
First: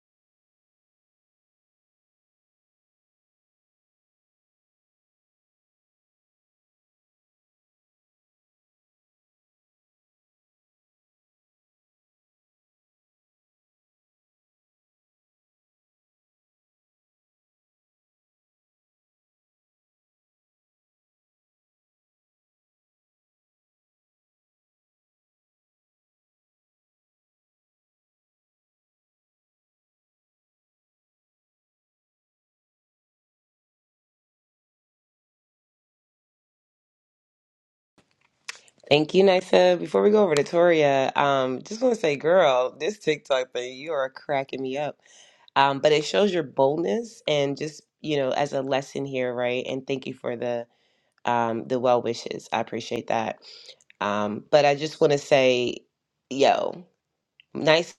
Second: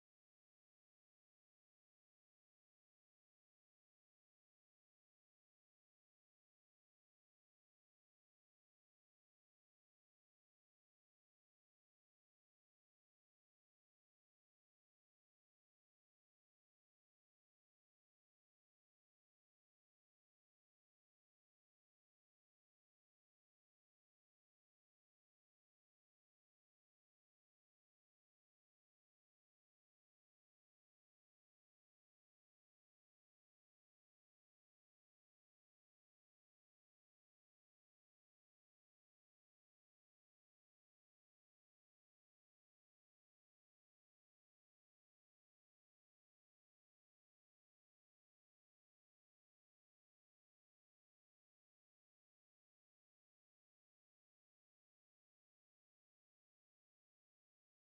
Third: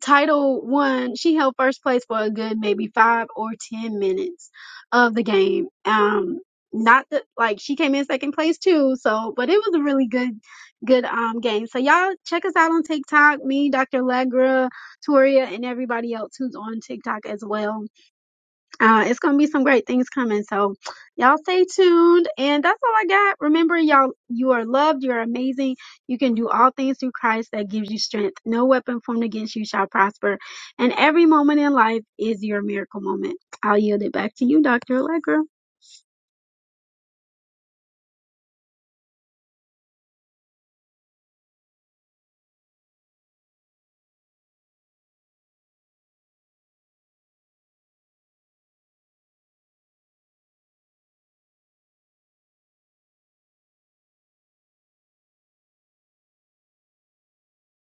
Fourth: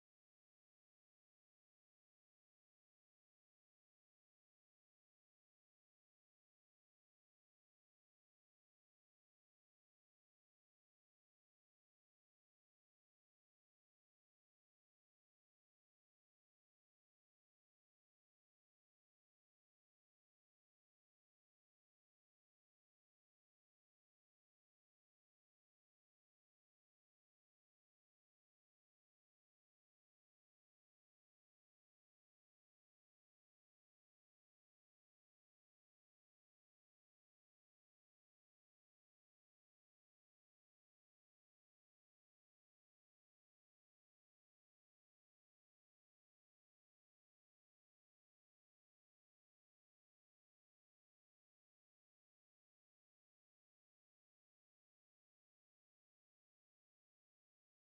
Speaker 1: title one, she held first place for a good maybe five or ten minutes of the game. Um not that like she came in second place too, so but it was a really good good um game. So y'all check us out on TikTok, me, Dr. Legra, Toria, and everybody else who's on TikTok as well uh, it's gonna be some great things coming. So y'all stay tuned. And that's all I got. Remember, y'all, you are loved, you're amazing. You can do all things through Christ that gives you strength. No weapon formed against you shall prosper. And every moment in life is your miracle moment. I'll yield it back to you, Dr. Allegra.
Speaker 2: Thank you, Nysa. Before we go over to Toria, um, just want to say, girl, this TikTok thing, you are cracking me up. Um, but it shows your boldness and just, you know, as a lesson here, right? And thank you for the um the well wishes. I appreciate that. Um, but I just want to say, yo, nice.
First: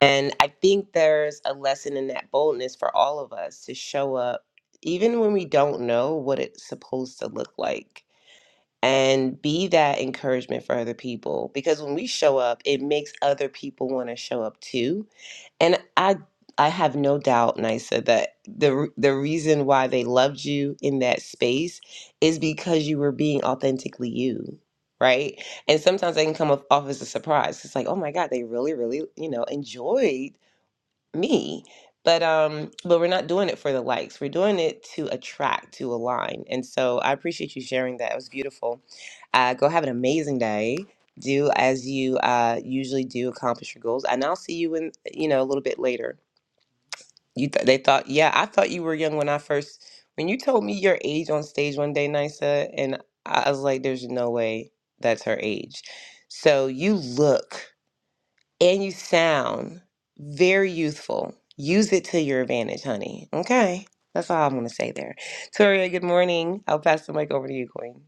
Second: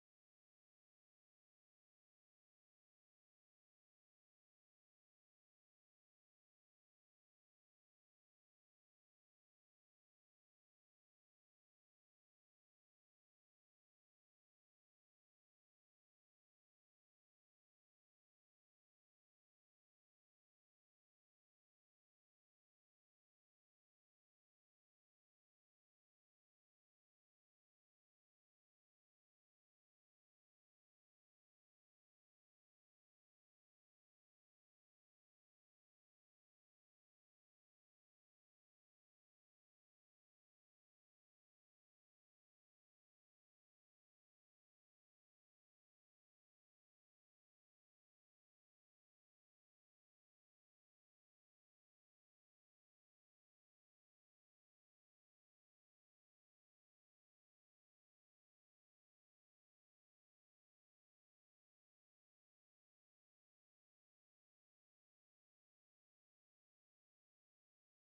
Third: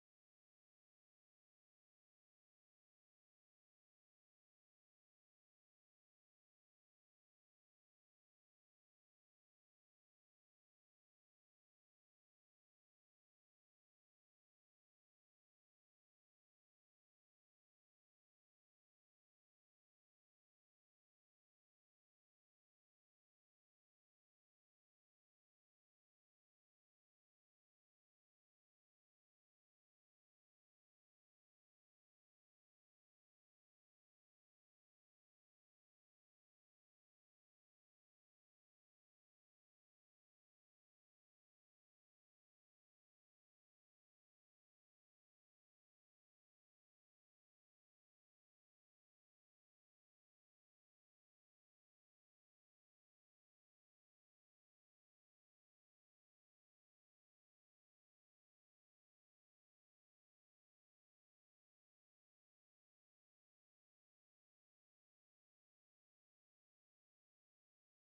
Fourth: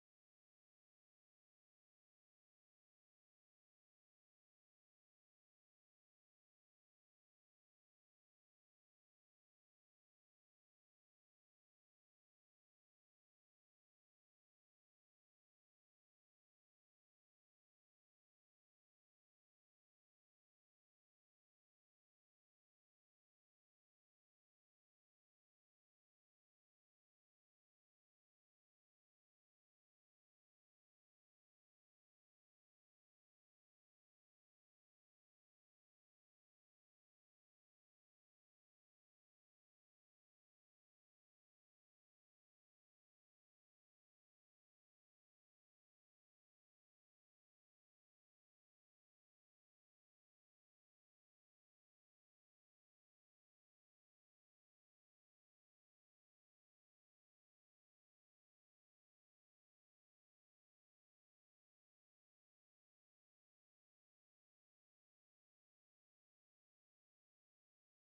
Speaker 2: And I think there's a lesson in that boldness for all of us to show up, even when we don't know what it's supposed to look like and be that encouragement for other people because when we show up it makes other people want to show up too and i i have no doubt nisa that the re- the reason why they loved you in that space is because you were being authentically you right and sometimes they can come off off as a surprise it's like oh my god they really really you know enjoyed me but um but we're not doing it for the likes we're doing it to attract to align and so i appreciate you sharing that it was beautiful uh go have an amazing day do as you uh usually do accomplish your goals and i'll see you in you know a little bit later you th- they thought yeah i thought you were young when i first when you told me your age on stage one day nisa and i I was like there's no way that's her age so you look and you sound very youthful. Use it to your advantage, honey. Okay. That's all I'm going to say there. Toria, good morning. I'll pass the mic over to you, Queen.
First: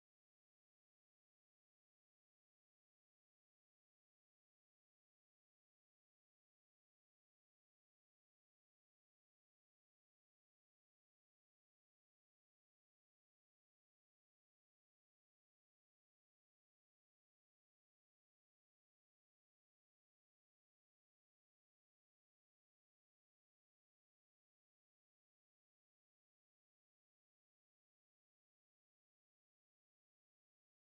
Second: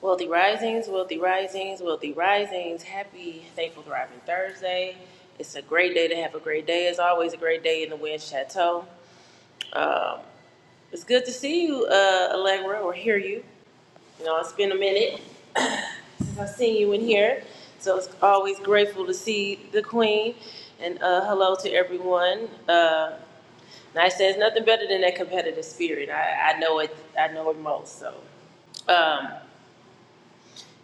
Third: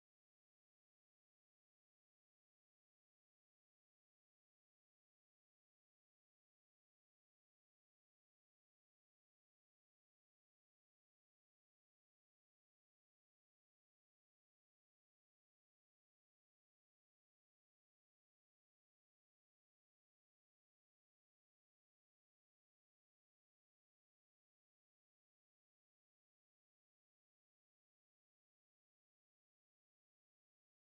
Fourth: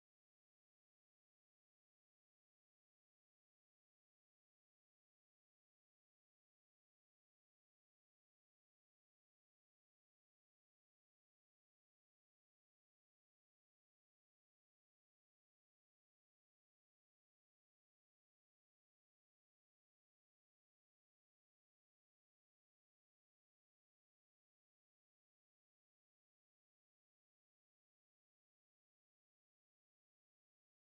Speaker 3: Wealthy Risings, Wealthy Risings, Wealthy Risings. Happy Thankful Thriving Thursday. It's a great day to have a great day. It's always a great day in the Wind Chateau. Um, it's good to see you, uh, Allegra, or hear you. You know, it's been a minute <coughs> <clears throat> since I've seen you in here. So it's always grateful to see the Queen. And uh, hello to everyone. Uh, and I say it's nothing better than that competitive spirit. I, I know it. I know it most. So. Um,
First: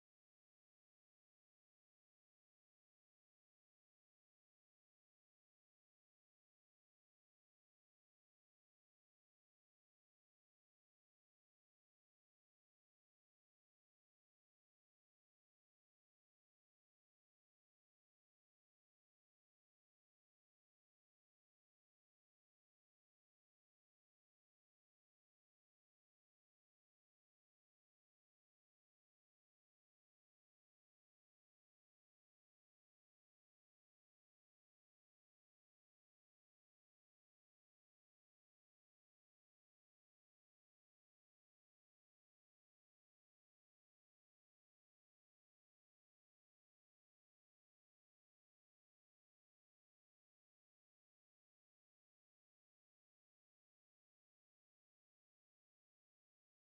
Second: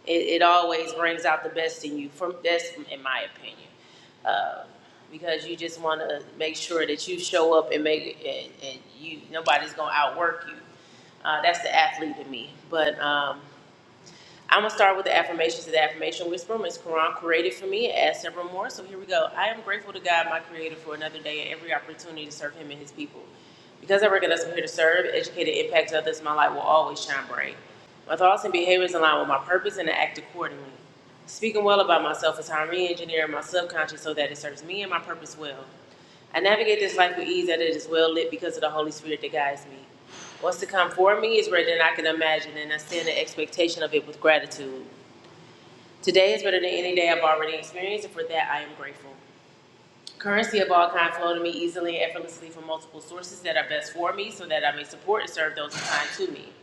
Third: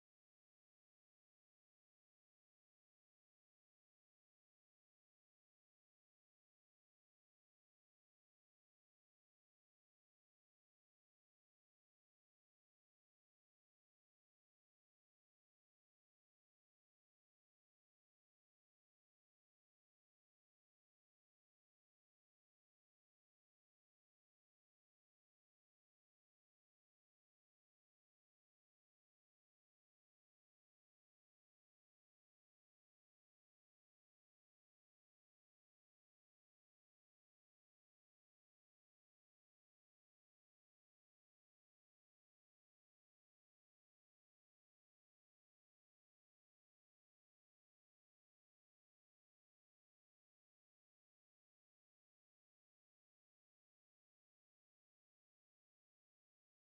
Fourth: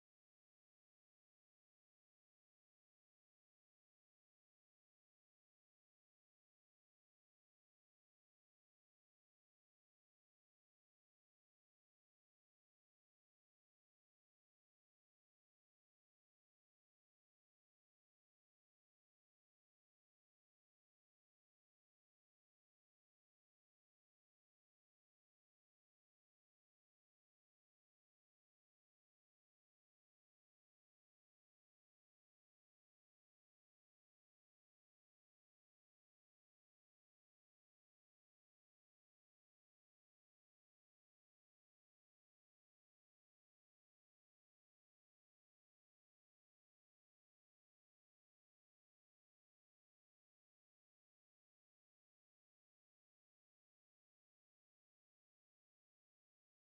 Speaker 3: it, it always brings out the best in you. From that's in my opinion, uh, because you just want to make sure that you show up and make and, and you nobody's gonna outwork you. Uh, that's the athlete in me. But um, I'm gonna start with the affirmations. The affirmation whisper, is Quran created for me and add several more. So here we go. I am grateful to God, my Creator, for another day and every opportunity to serve Him and His people. Because I recognize I'm here to serve, educate, and impact others, my light will always shine bright. My thoughts and behaviors align with my purpose, and I act accordingly. Speaking well about myself is how I'm re-engineering my subconscious so that it serves me and my purpose well. I navigate this life with ease that it is well lit because of the Holy Spirit that guides me. What's to come for me is greater than I can imagine, and I stand in expectation of it with gratitude. Today is better than any day I've already experienced, and for that I am grateful. Currency of all kinds flow to me easily and effortlessly from multiple sources that are best for me, so that I may support and serve those who to me.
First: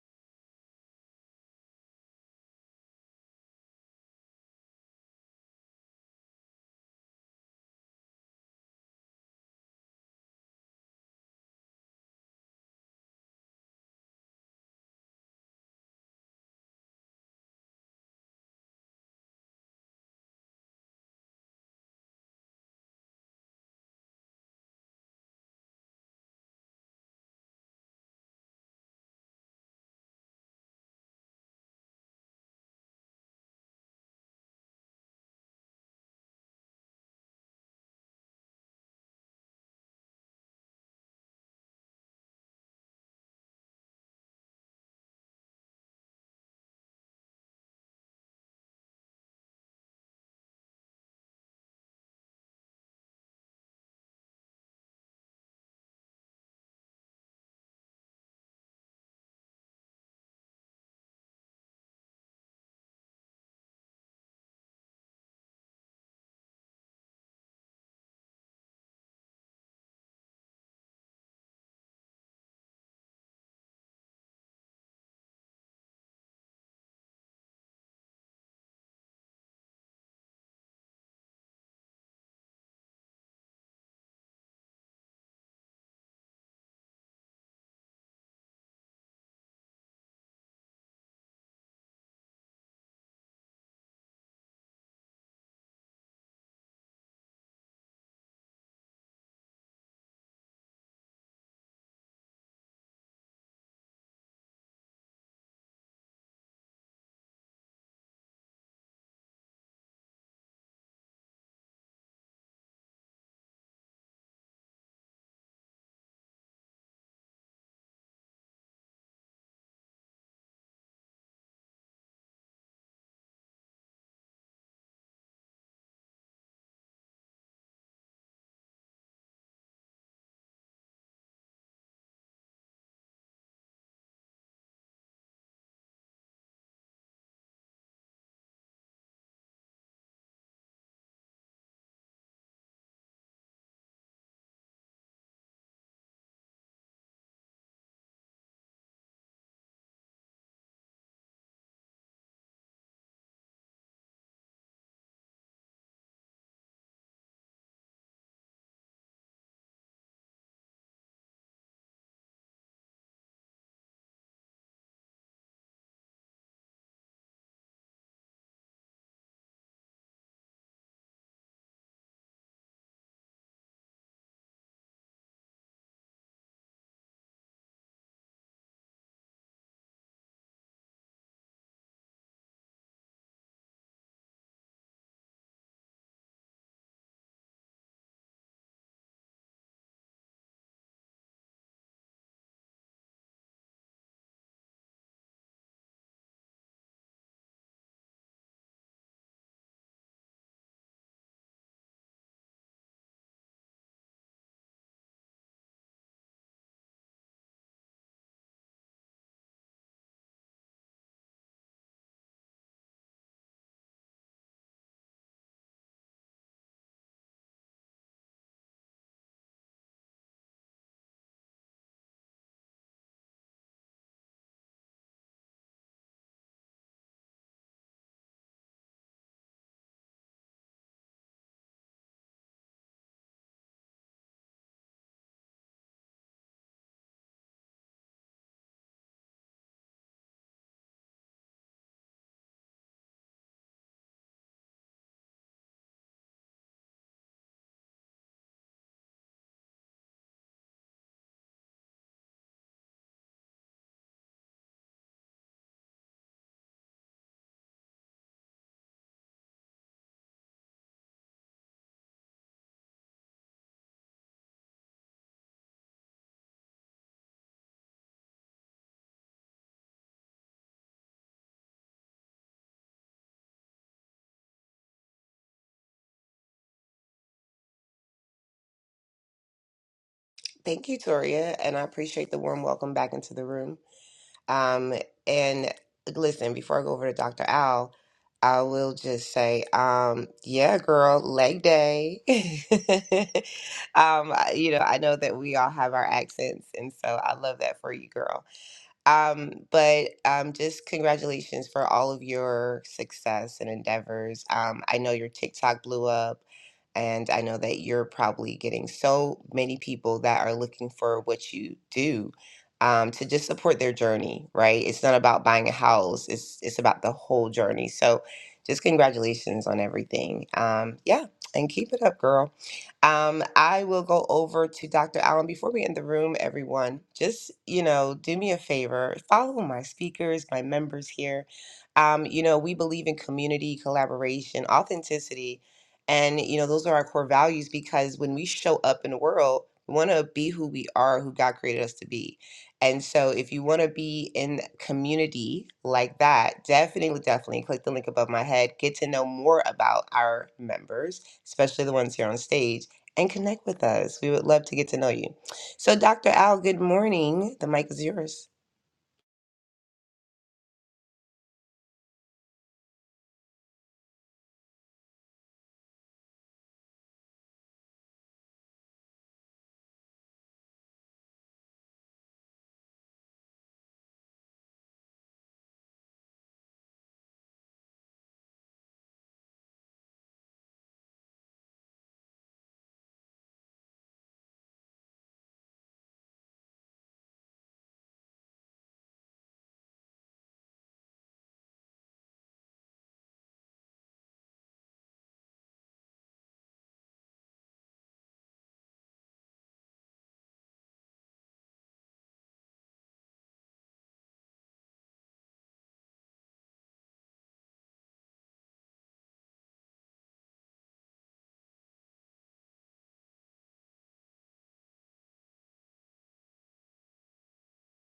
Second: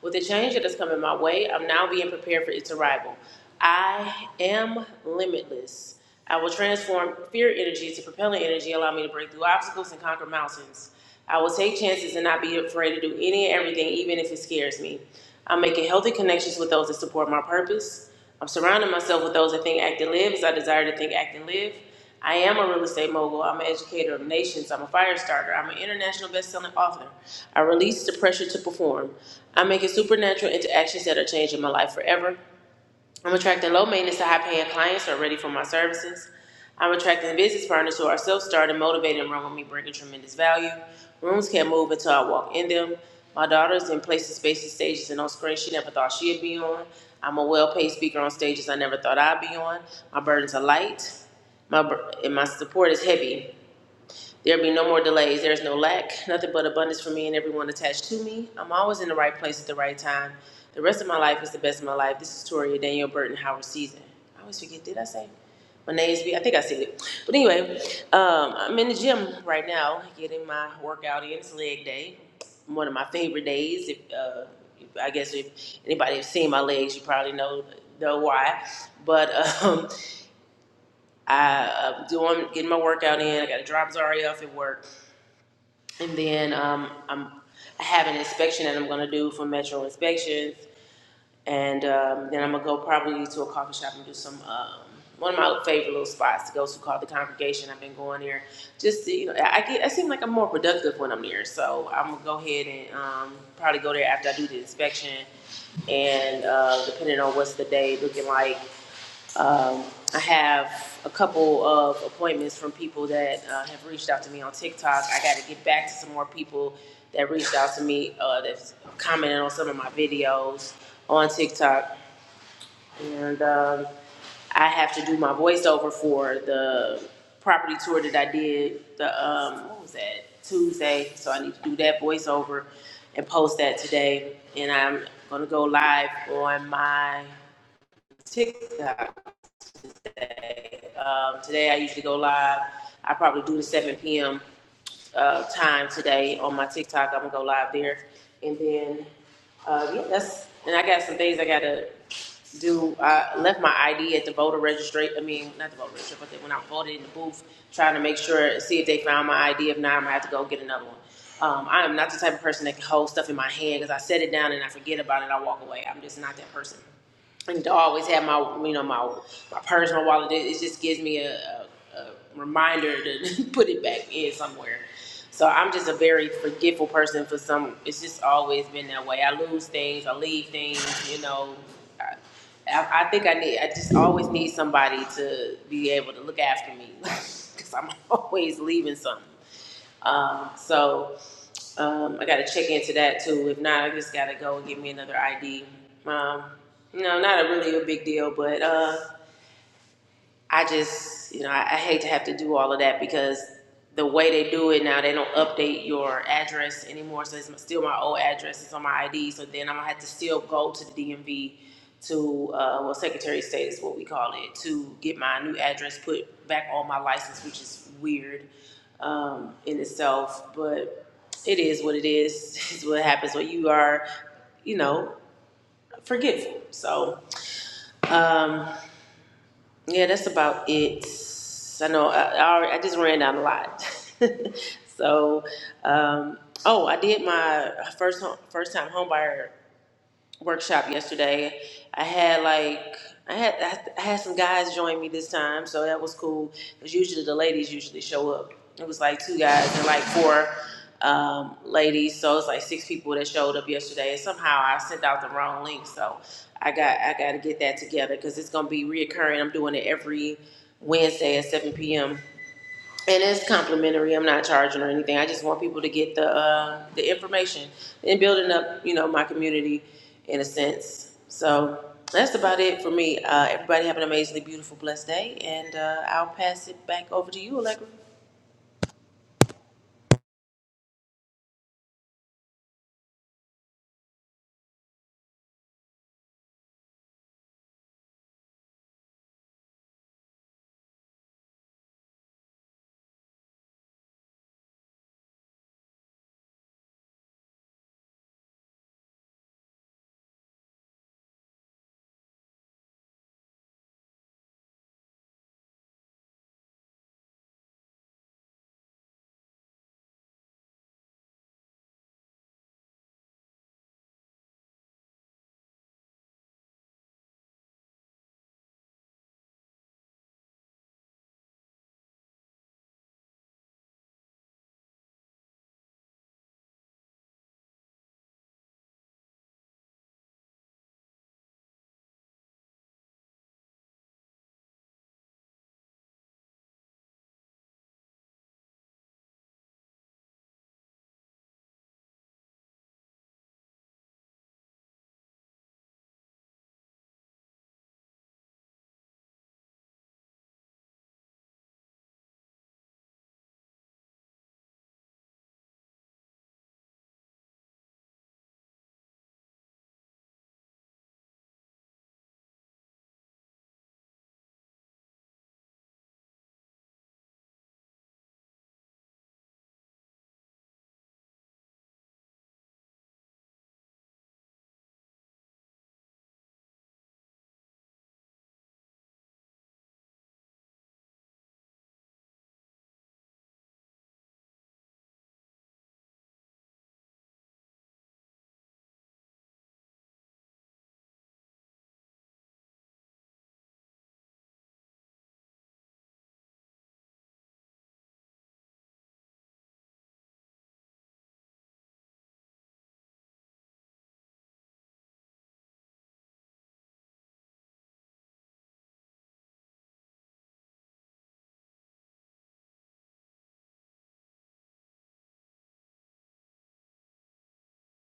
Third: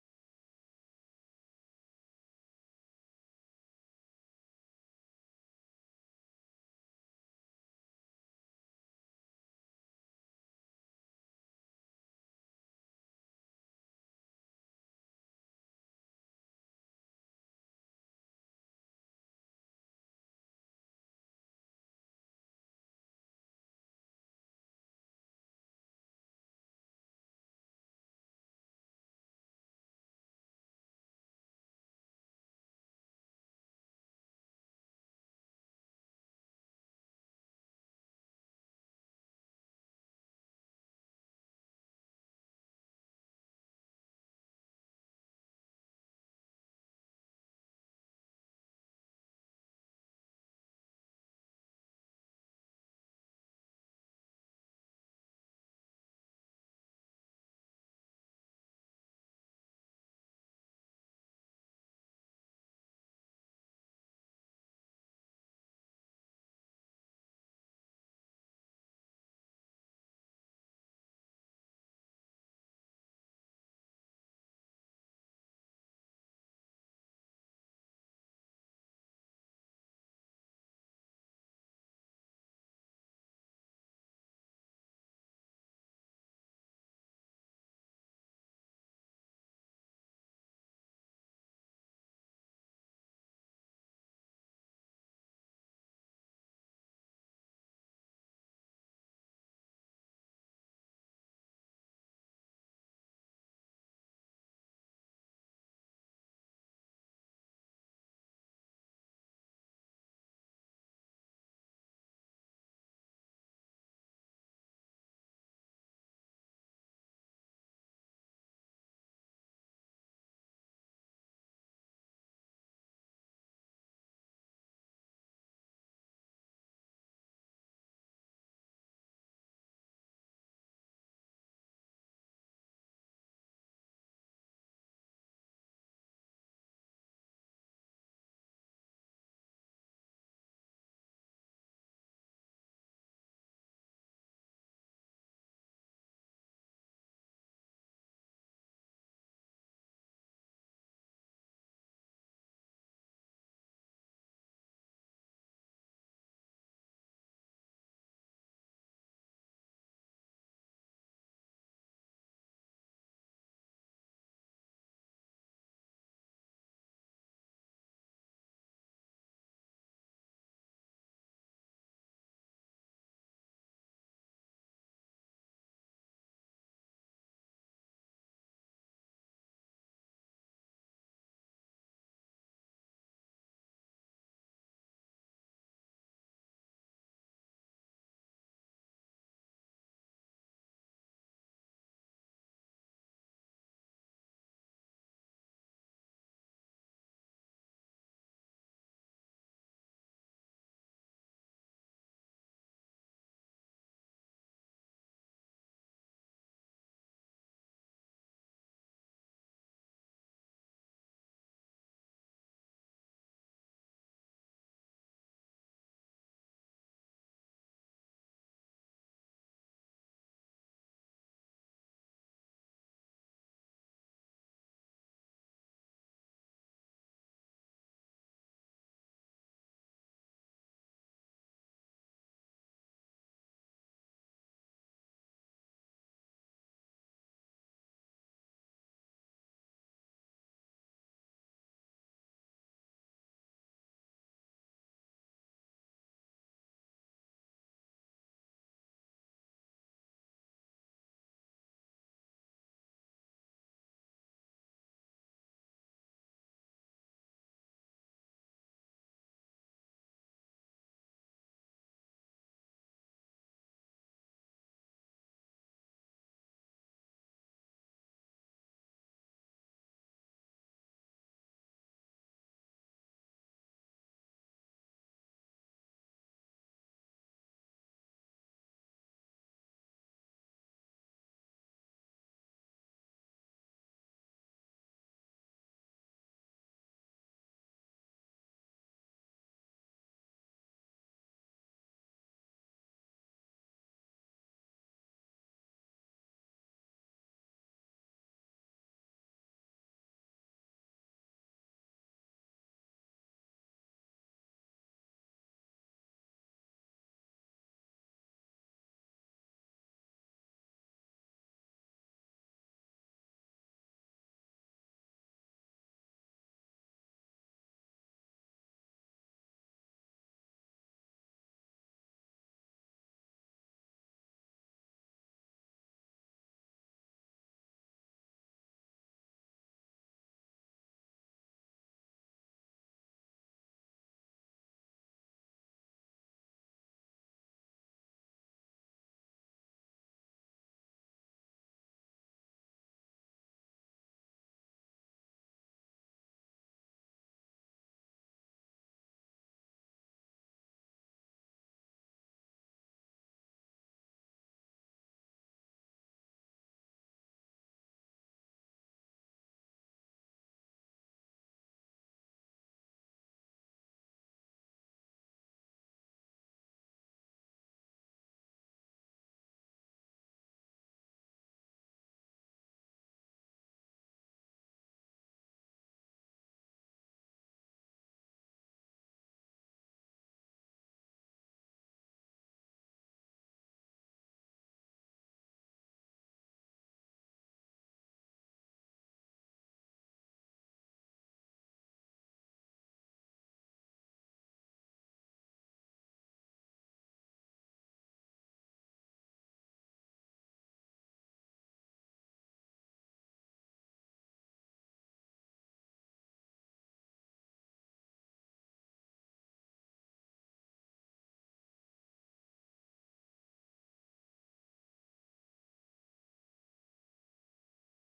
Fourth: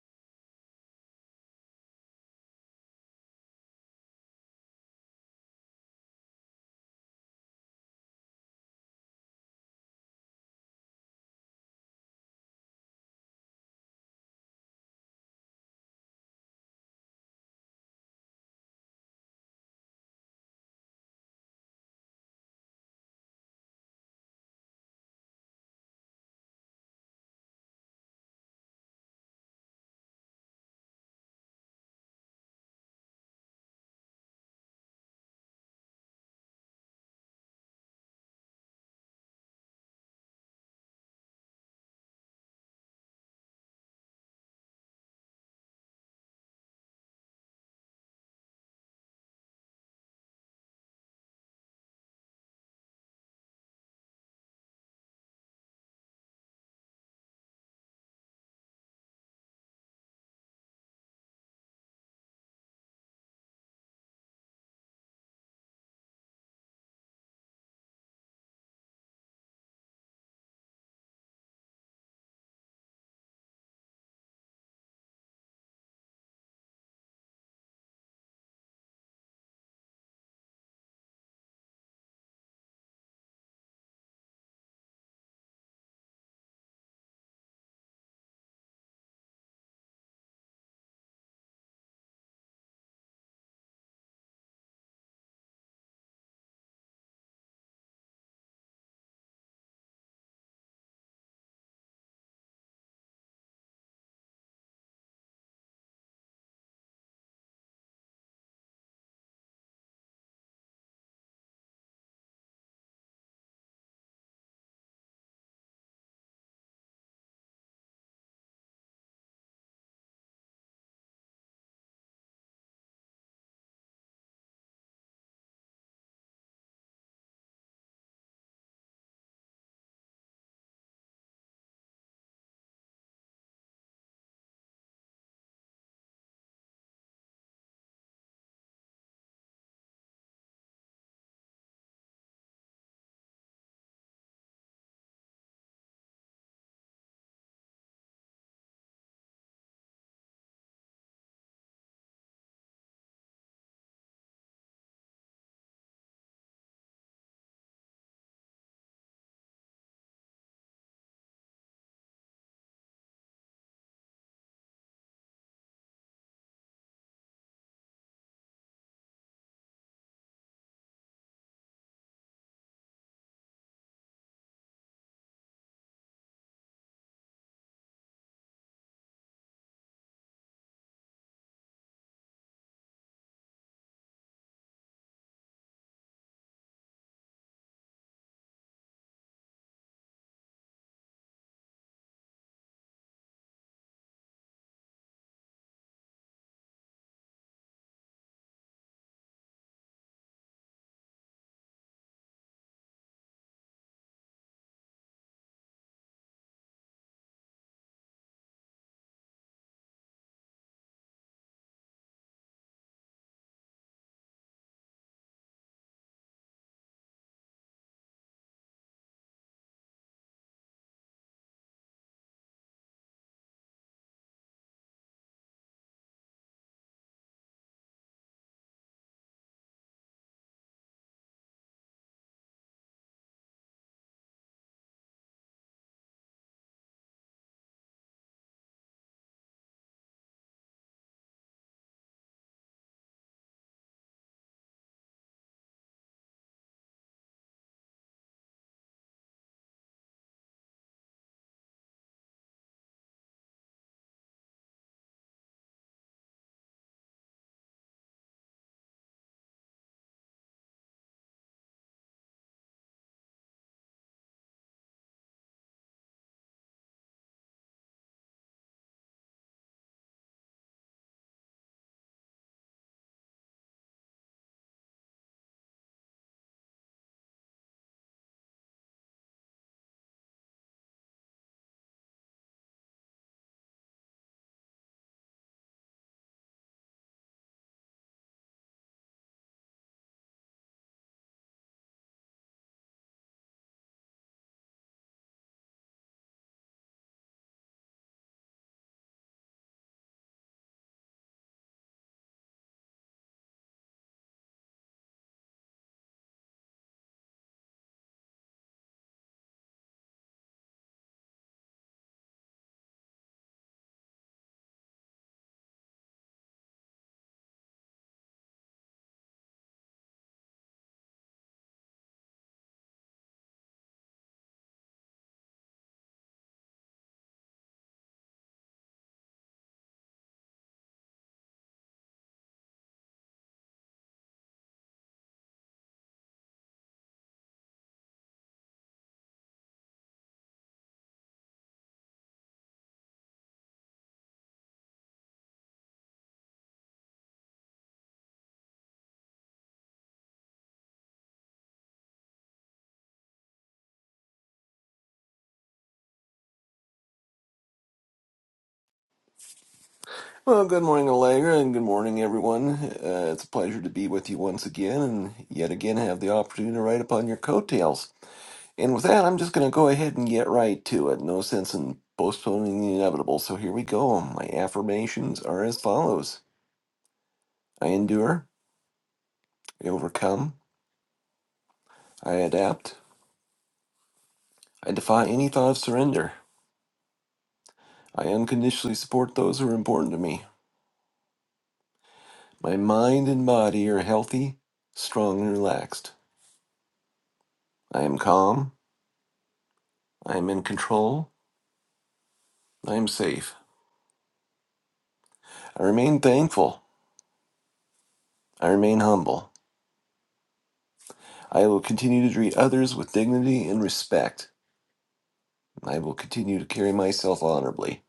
Speaker 3: With the change that is coming my way, I'm now being prepared for its arrival. I am limitless. I will transform fear energy to propelling energy, allow me to break through obstacles and conquer mountains. I will take chances and not be afraid to do any and everything, even if it scares me. I'm making healthy connections with those that support my purpose. I'm surrounding myself with those that think, act, and live as I desire to think, act, and live. I am a real estate mogul. I'm an educator of nations. I'm a fire starter. I'm an international best-selling author. I release the pressure to perform. I'm making supernatural interactions that are changing my life forever. I'm attracting low maintenance to high paying clients who are ready for my services. I'm attracting business partners who are self started, motivated, and run with me, bringing tremendous value. Rooms can't move until I walk in them. My daughter's in places, spaces, stages, and on screens she never thought she'd be on. I'm a well paid speaker on stages I never thought I'd be on. My burdens are light, my bur- and my support is heavy. There be no more delays. There is no lack, nothing but abundance for me and everyone attached to me. I'm always in the right place at the right time. The rest of my life is the best of my life. This is Toria Daniel Burton Howard season. I always forget. Did I say my name's B? I think I said it. But anyway, um, I'm in the gym right now, getting my workout in. It's leg day, one of my favorite days. If, uh, if I guess if anybody has seen my legs, you probably know know why. But um, <laughs> I, uh, doing getting my workout in. I got a drop Zari off at work and then um, I'm, I have an inspection that I'm gonna do for Metro Inspections, and um, then I'm gonna go probably to a coffee shop and do some um, one of my favorite little spots to go to called the Congregation. I've been going there just to, you know I get I seem like I'm more productive when I'm there, so I'm gonna go ahead and um, probably go there after I do the inspection, and uh, depending on what's the day looking like, um, I have a couple of appointments from people that uh, have reached out to me on TikTok. I got to get back to some more people that reached out to me uh, that's commented on some of my videos on TikTok, and um, I have to do my voiceover for the property tour that I did. The um, what was that Tuesday? So I need to do that voiceover and post that today, and I'm gonna go live on my TikTok um, today I usually go live. I probably do the 7 p.m. Uh, time today on my TikTok. I'm gonna go live there, and then uh, yeah, that's and I got some things I gotta do. I left my ID at the voter registration. I mean, not the voter registration, but when I voted in the booth, trying to make sure see if they found my ID. If not, I'm gonna have to go get another one. Um, I am not the type of person that can hold stuff in my hand because I set it down and I forget about it. I walk away. I'm just not that person and to always have my you know my my purse, my wallet. It, it just gives me a, a, a reminder to <laughs> put it back in somewhere. So I'm just a very forgetful person. For some, it's just always been that way. I lose things, I leave things. You know, I, I, I think I need. I just always need somebody to be able to look after me <laughs> because I'm always leaving something. Um, so um, I got to check into that too. If not, I just got to go and get me another ID. Um, no, not a really a big deal, but. Uh, I just, you know, I, I hate to have to do all of that because the way they do it now, they don't update your address anymore. So it's my- still my old address. It's on my ID. So then I'm gonna have to still go to the DMV to, uh, well, Secretary of State is what we call it, to get my new address put back on my license, which is weird um, in itself. But it is what it is. <laughs> It's what happens when you are, you know, forgetful. So. Um, yeah, that's about it. I know I, I, already- I just ran down a lot. <laughs> so, um, oh, I did my first home, first time homebuyer workshop yesterday. I had like I had I had some guys join me this time, so that was cool. Cause usually the ladies usually show up. It was like two guys and like four um, ladies, so it's like six people that showed up yesterday. And somehow I sent out the wrong link, so I got I got to get that together because it's gonna be reoccurring. I'm doing it every Wednesday at 7 p.m. And it's complimentary. I'm not charging or anything. I just want people to get the uh, the information and building up, you know, my community in a sense. So that's about it for me. Uh, everybody have an amazingly beautiful, blessed day, and uh, I'll pass it back over to you, Allegra.
Speaker 2: Thank you, Toria. And I appreciate the warm welcome back into the room. Um, and like, listen, before I go over to Dr. Al, I will just say, um, yeah, girl, leg day. <laughs> um, I- you know, I know that we all have our accents. And so I love that for you, girl. Um, but um, just congratulations for all of your success and endeavors. Um, I know your TikTok blew up, and I know that you're probably getting so many people that are looking for what you do um, to just support their journey. Right? It's not about buying a house; it's it's about the whole journey. So, just congratulations on everything. Um, yeah, and keep it up, girl. Um, I will go over to Dr. Allen before we end the room, everyone. Just, you know, do me a favor, follow my speakers, my members here. Um, you know, we believe in community, collaboration, authenticity, and, you know, those are our core values because when we show up in the world, we want to be who we are, who God created us to be. And so if you want to be in community like that, definitely, definitely click the link above my head. Get to know more about our members, especially the ones here on stage and connect with us. We would love to get to know you. So, Dr. Al, good morning. The mic is yours.
Speaker 4: Well, good morning, Allegra, and good morning, everyone. Uh, it's a pleasure to be with you once again, and yet again have the opportunity to ride upon your coattails. And with that, I'm just going to go ahead and get right to it. No sense in postponing the inevitable. So here we go. My affirmations are as follows I endure, I overcome, I adapt, I defy any thought of surrender, I unconditionally support those who are important to me. My mind and body are healthy, strong, and relaxed. I am calm, I am in control. I am safe. I remain thankful. I remain humble. I will continue to treat others with dignity and respect. I will continue to carry myself honorably.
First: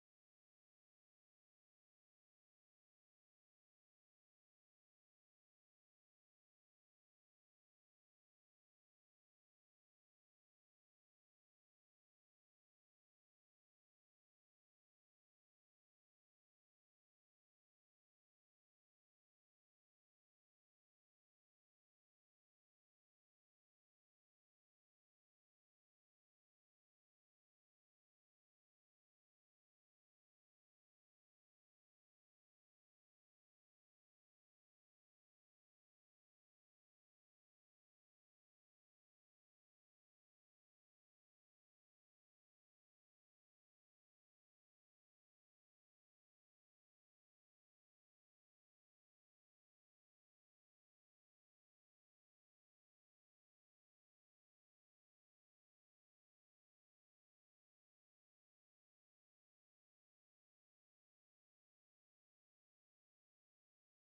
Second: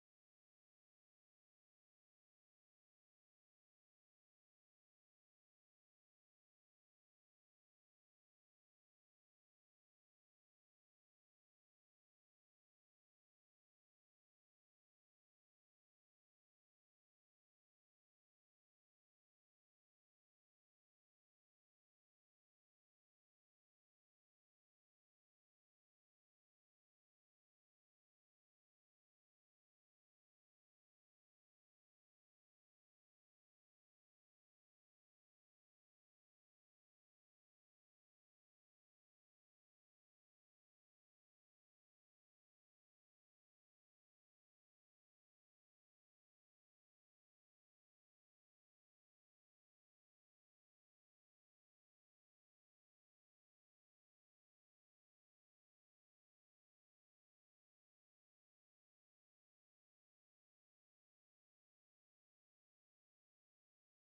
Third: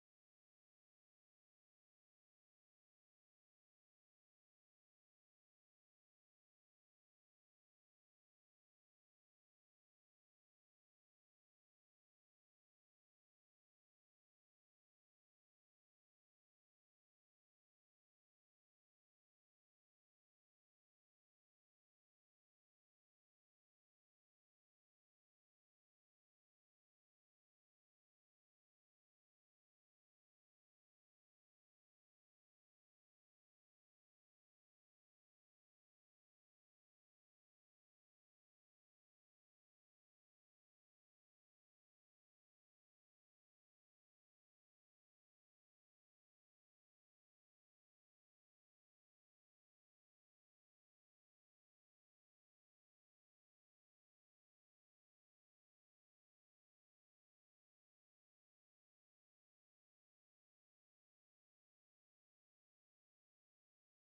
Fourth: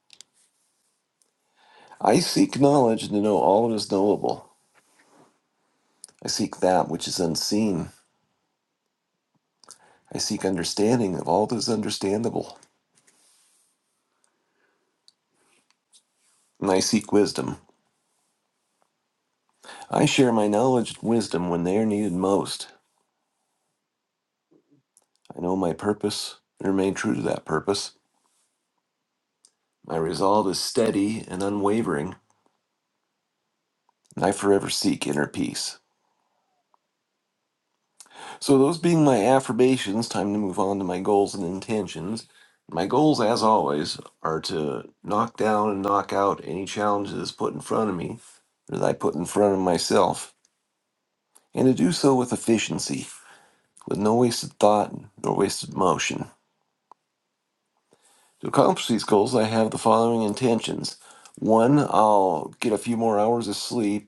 Speaker 4: I seek knowledge to know all that is knowable. I seek that which is unseen. I seek understanding of all that is understandable. And I seek wisdom. I share my knowledge and wisdom when they are needed most. I know my purpose and remain true to that purpose. My resolve is steady and unwavering, and I forever seek inner peace. So, those being my affirmations, time to move on to my goals and intentions. My goals, as always, are to knock down and knock out any challenges put in front of me or that I put in front of myself, and to do so with efficiency, with no wasted thought nor wasted motion. To accomplish these goals, I have the following intentions. One, I'll get a few more hours of sleep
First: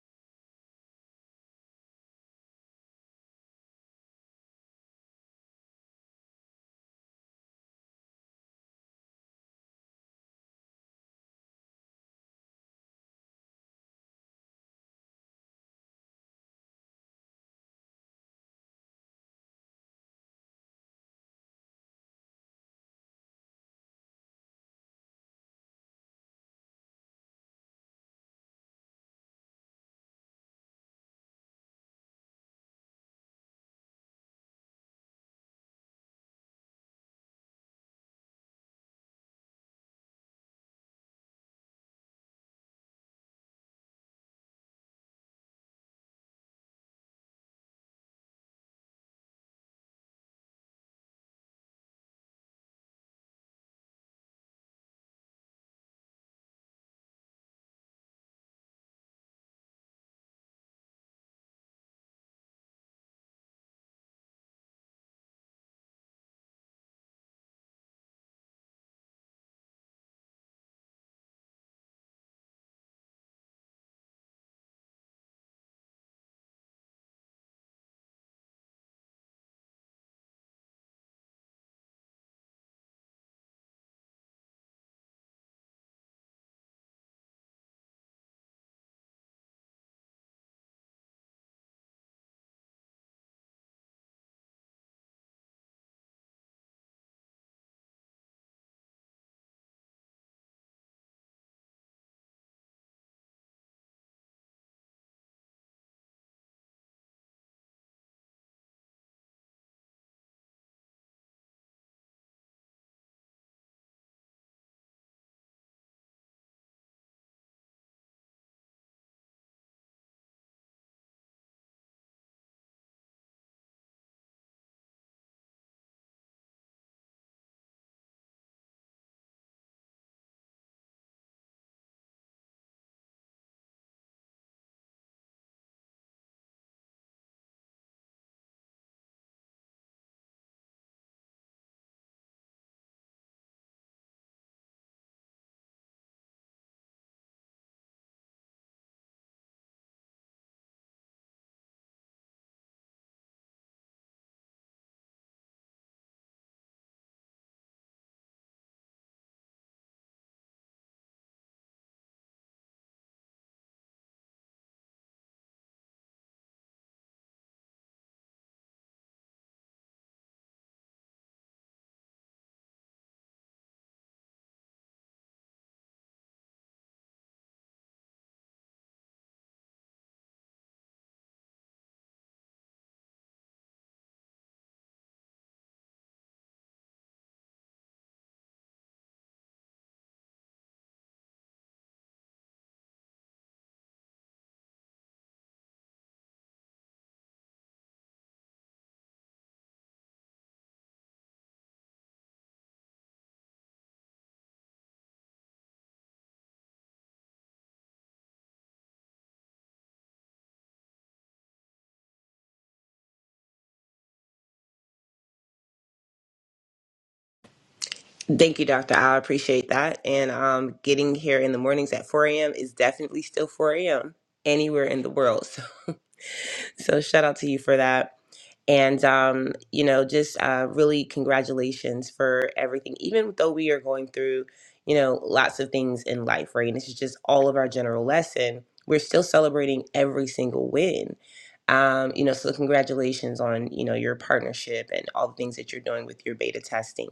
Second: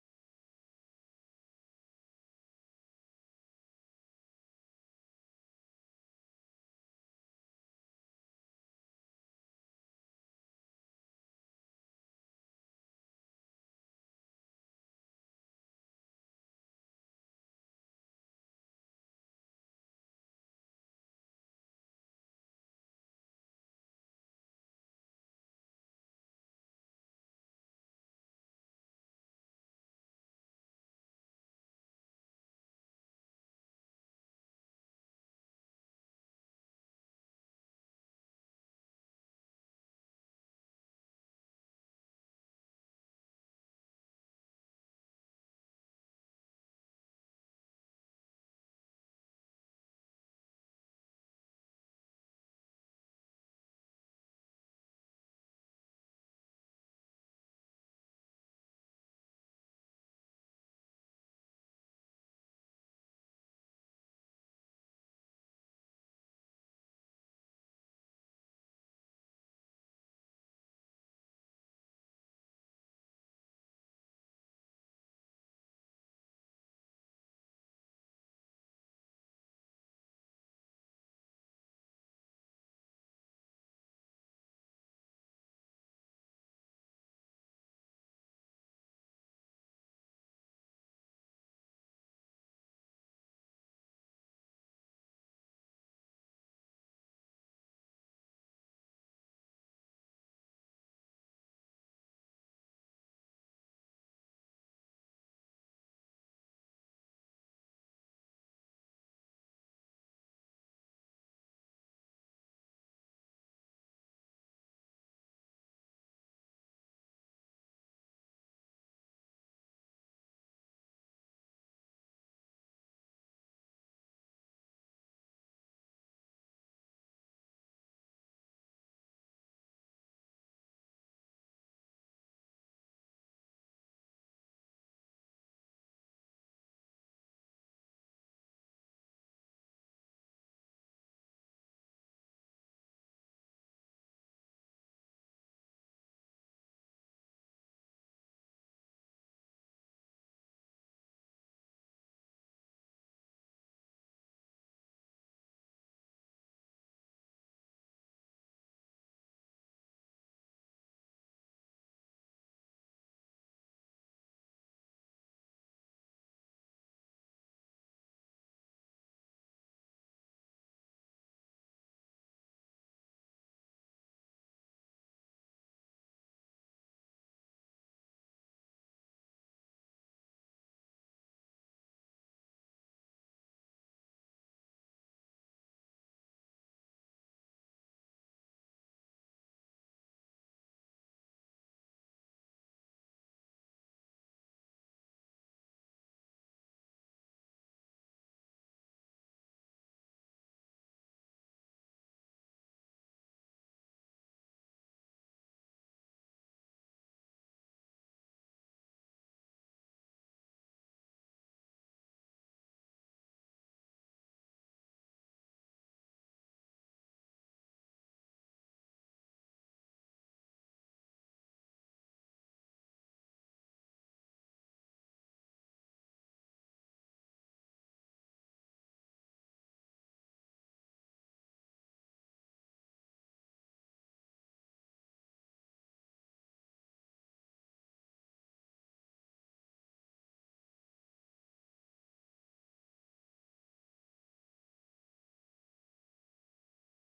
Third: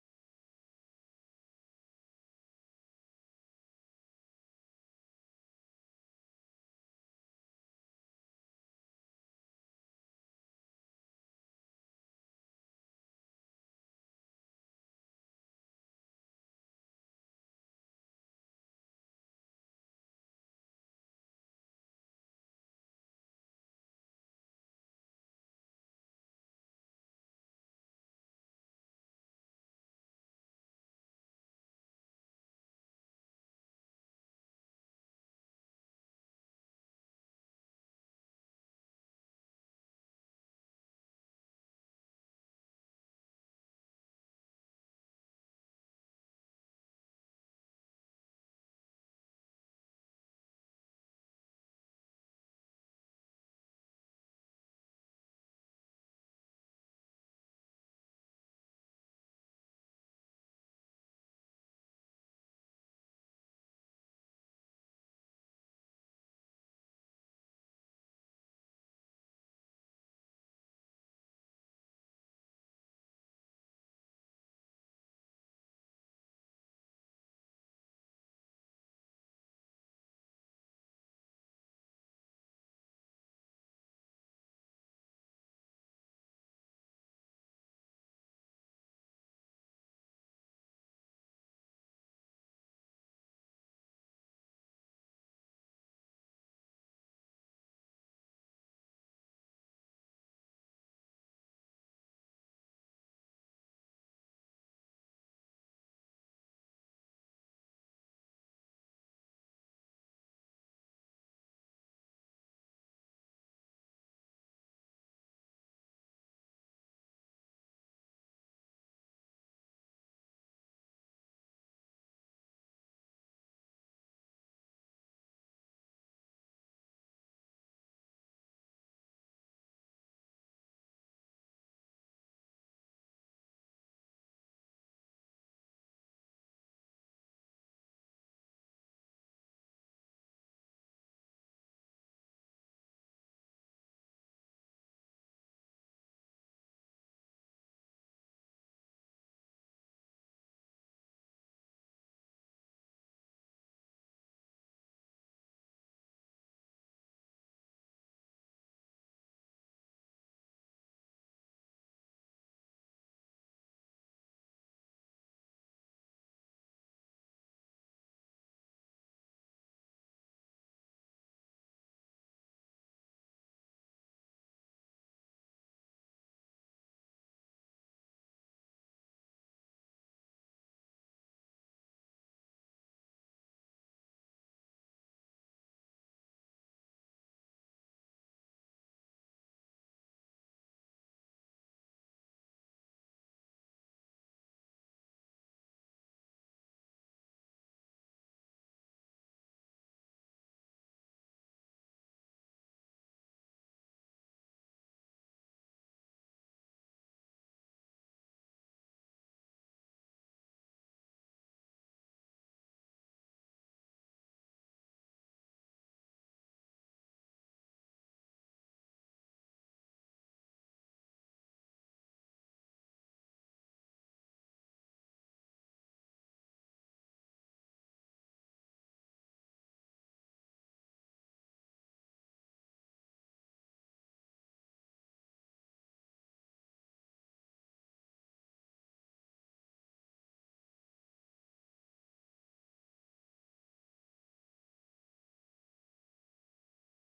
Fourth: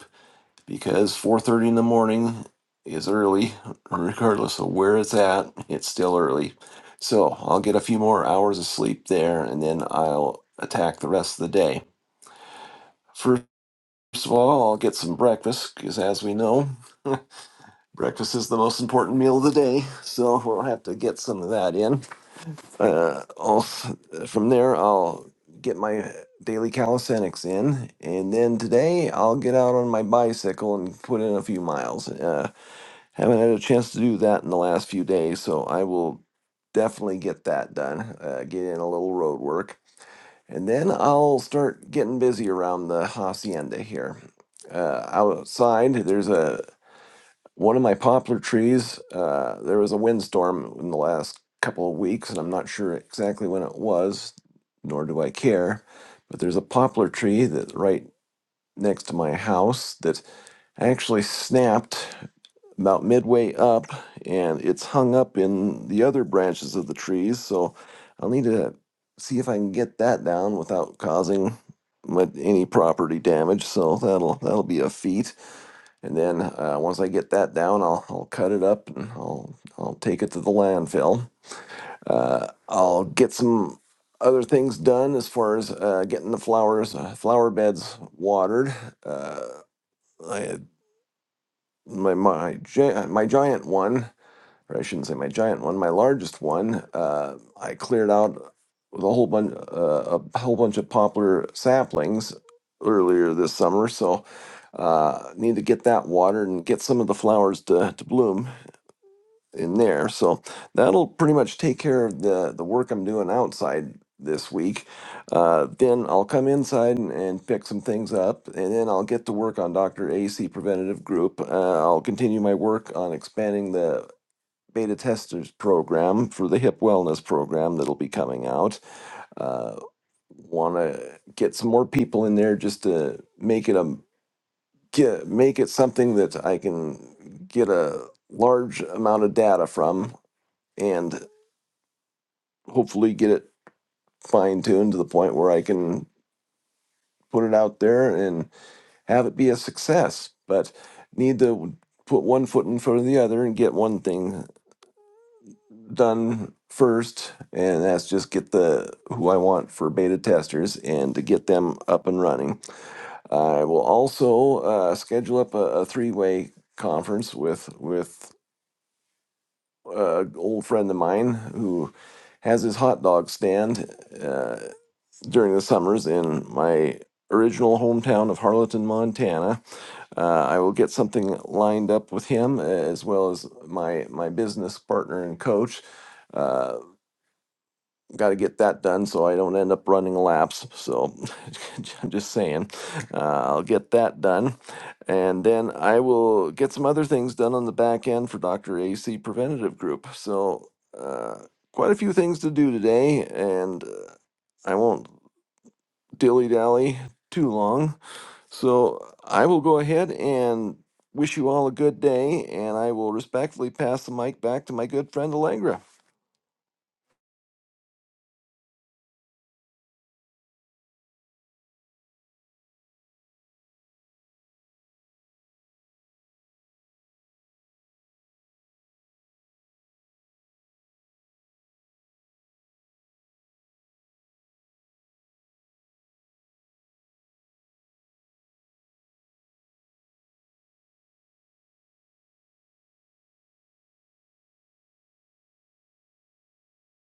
Speaker 4: because 4:30 in the morning is early regardless of where it's at it's still early so i'll get a few more hours of sleep there and then i'll attack the rest of the day first of all i'll get some breakfast because as we know <laughs> breakfast is the most important meal of the day so we'll have to get some of that in uh, I'll, from there i'll get my daily calisthenics in and then today i'll get out on my bicycle and put in a few miles Uh, Haven't had a chance to do that in the last few days, so I will definitely get that done. Uh, get in a little road work, and then I'll start getting busy around the hacienda here. Uh, outside, there's a one of my poplar trees. Uh, there was a windstorm in the last couple of weeks, and I'm not sure exactly when it was, nor do I care. But there's a poplar tree that right next to my house that. I actually snapped about midway up and it's hung up in the other branches of the trees. So I'll need to see if I can get that down without causing mu- any property damage. So that'll that'll be a feat. And then uh, once I get that down, I'll I'll cut it up and I'll I'll take it to the landfill. Uh, I'll get some other things done as far as uh, getting the flowers uh, flower beds watered. Uh, I my my gi- my giant one, or I shouldn't say my giant one, my largest one. Uh, I cleared out with a whole bunch uh, a whole bunch of poplar saplings earlier this summer, so uh, need to get that watered and get some of the flowers to to bloom in there. So that'll pretty much take care of the the work I'm doing outside this week. Uh, then I'll come inside and, and pick some things up, and then I'll get to work on Dr. AC Preventative Group. Uh, I'll continue my work on expanding the beta testers program for the hip wellness program that'll be coming out. Uh, Want to get some more people in there just to make it a get make it something that I can get a large amount of data from. And hopefully get it fine tuned to the point where I can put it out there and have it be a success. But need to put one foot in front of the other and get one thing done first, and that's just get the who I want for beta testers and to get them up and running. I will also uh, schedule up a, a three way conference with with an old friend of mine who has his hot dog stand. Uh, during the summers in my original hometown of Harleton, Montana. Uh, I will get something lined up with him uh, as well as my my business partner and coach. Uh, Got to get that done so I don't end up running laps. So <laughs> I'm just saying, uh, I'll get that done. And then I will get some other things done on the back end for Dr. AC Preventative Group. So, uh, quite a few things to do today. And uh, I won't dilly dally too long. So I will go ahead and wish you all a good day, and I will respectfully pass the mic back to my good friend Allegra.
Speaker 2: Thank you, Dr. Al. I appreciate that. And um, getting here in the mornings at 4 a.m. is definitely still 4 a.m. anywhere in the world. <laughs> <laughs> so shout out to you for that and um, you know just uh, really congratulations for everything even though we are going through you know lots of things in life right and this is just all of our general lesson we're still celebrating every single win um, you know so congratulations on you know your partnership and all the things that you're doing with your beta testing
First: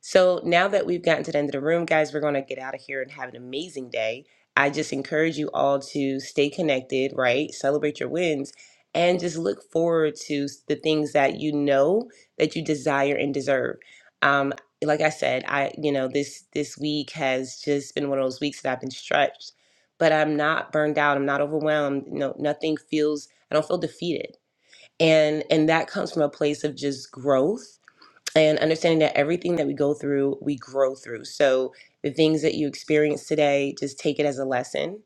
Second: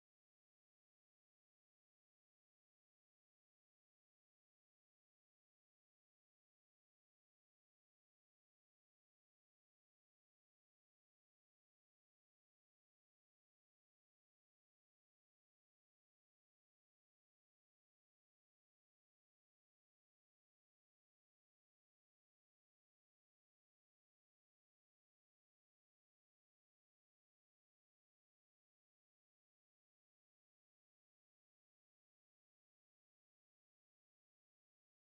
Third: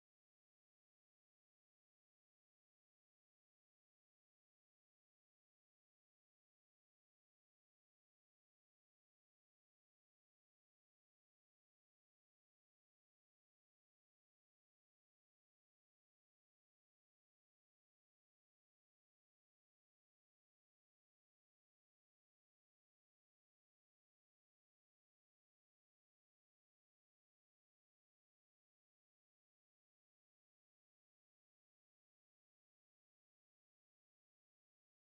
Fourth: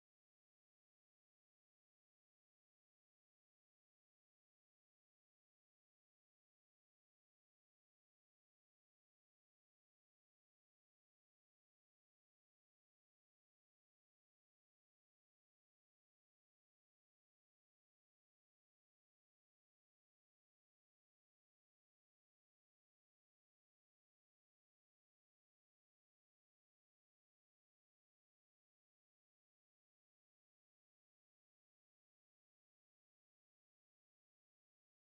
Speaker 2: so now that we've gotten to the end of the room, guys, we're going to get out of here and have an amazing day. I just encourage you all to stay connected, right? Celebrate your wins and just look forward to s- the things that you know that you desire and deserve. Um, like I said, I you know this this week has just been one of those weeks that I've been stretched, but I'm not burned out. I'm not overwhelmed. No, nothing feels. I don't feel defeated, and and that comes from a place of just growth and understanding that everything that we go through, we grow through. So the things that you experience today, just take it as a lesson.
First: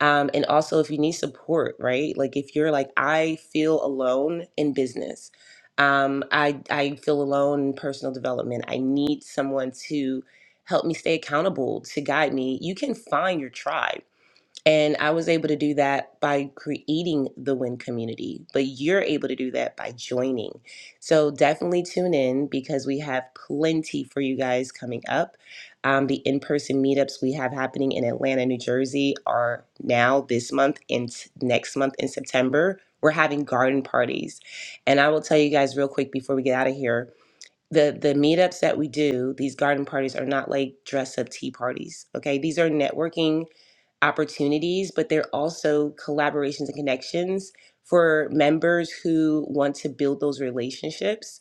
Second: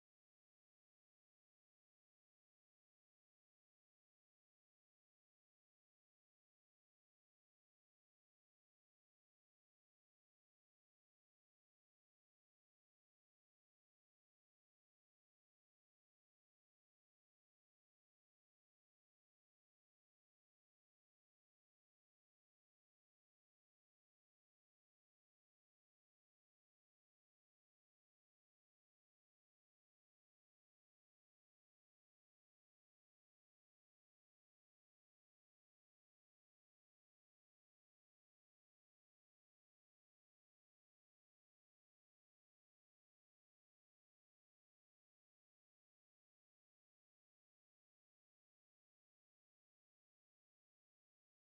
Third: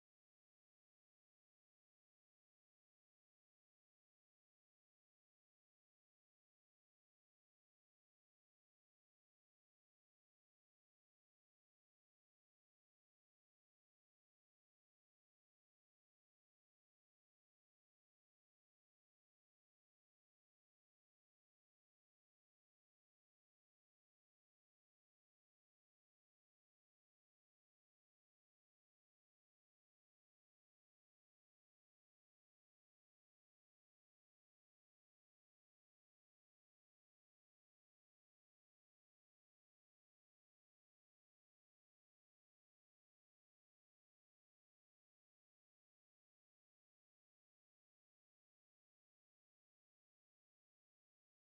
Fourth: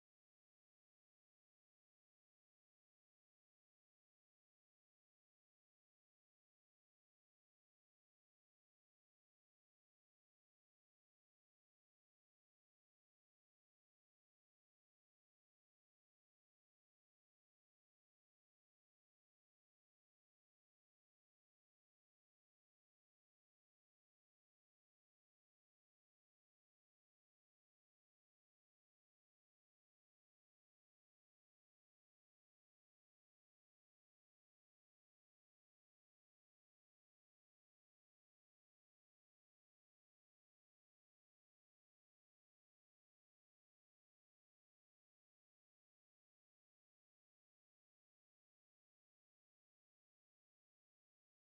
Speaker 2: Um, and also, if you need support, right? Like if you're like, I feel alone in business. Um, I I feel alone in personal development. I need someone to help me stay accountable, to guide me. You can find your tribe. And I was able to do that by creating the win community, but you're able to do that by joining. So definitely tune in because we have plenty for you guys coming up. Um, the in person meetups we have happening in Atlanta, New Jersey are now this month and s- next month in September. We're having garden parties. And I will tell you guys real quick before we get out of here the the meetups that we do these garden parties are not like dress up tea parties okay these are networking opportunities, but they're also collaborations and connections for members who want to build those relationships.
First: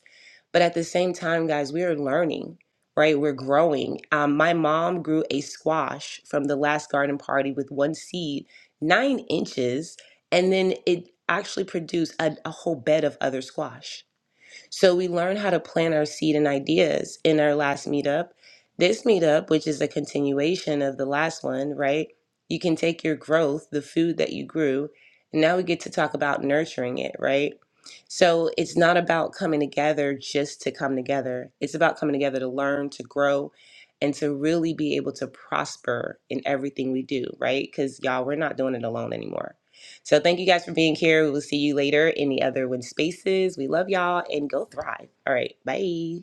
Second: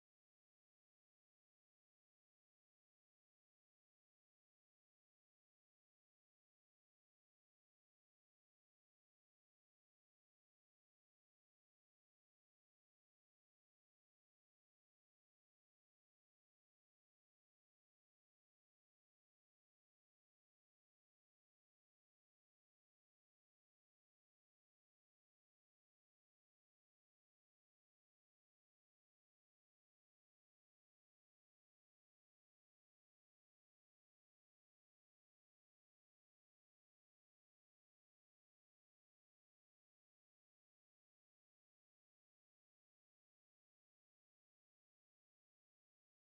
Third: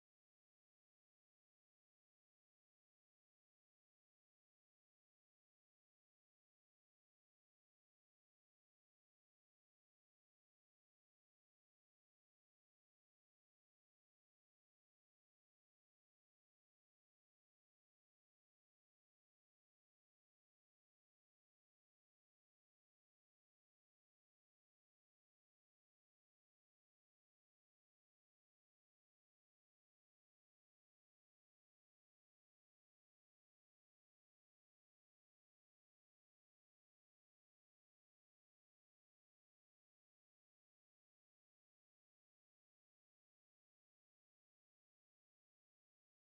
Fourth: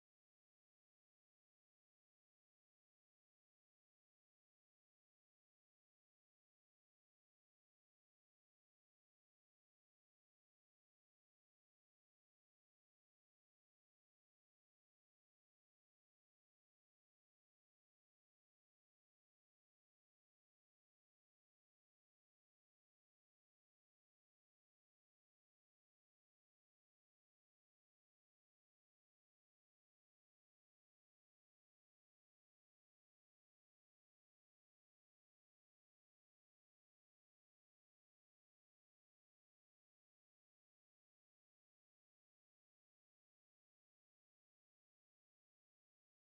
Speaker 2: But at the same time, guys, we are learning, right? We're growing. Um, my mom grew a squash from the last garden party with one seed, nine inches, and then it actually produced a, a whole bed of other squash so we learn how to plant our seed and ideas in our last meetup. This meetup, which is a continuation of the last one, right? You can take your growth, the food that you grew, and now we get to talk about nurturing it, right? So it's not about coming together just to come together. It's about coming together to learn, to grow, and to really be able to prosper in everything we do, right? Because y'all, we're not doing it alone anymore so thank you guys for being here. We will see you later in the other win spaces. We love y'all and go thrive. All right. Bye.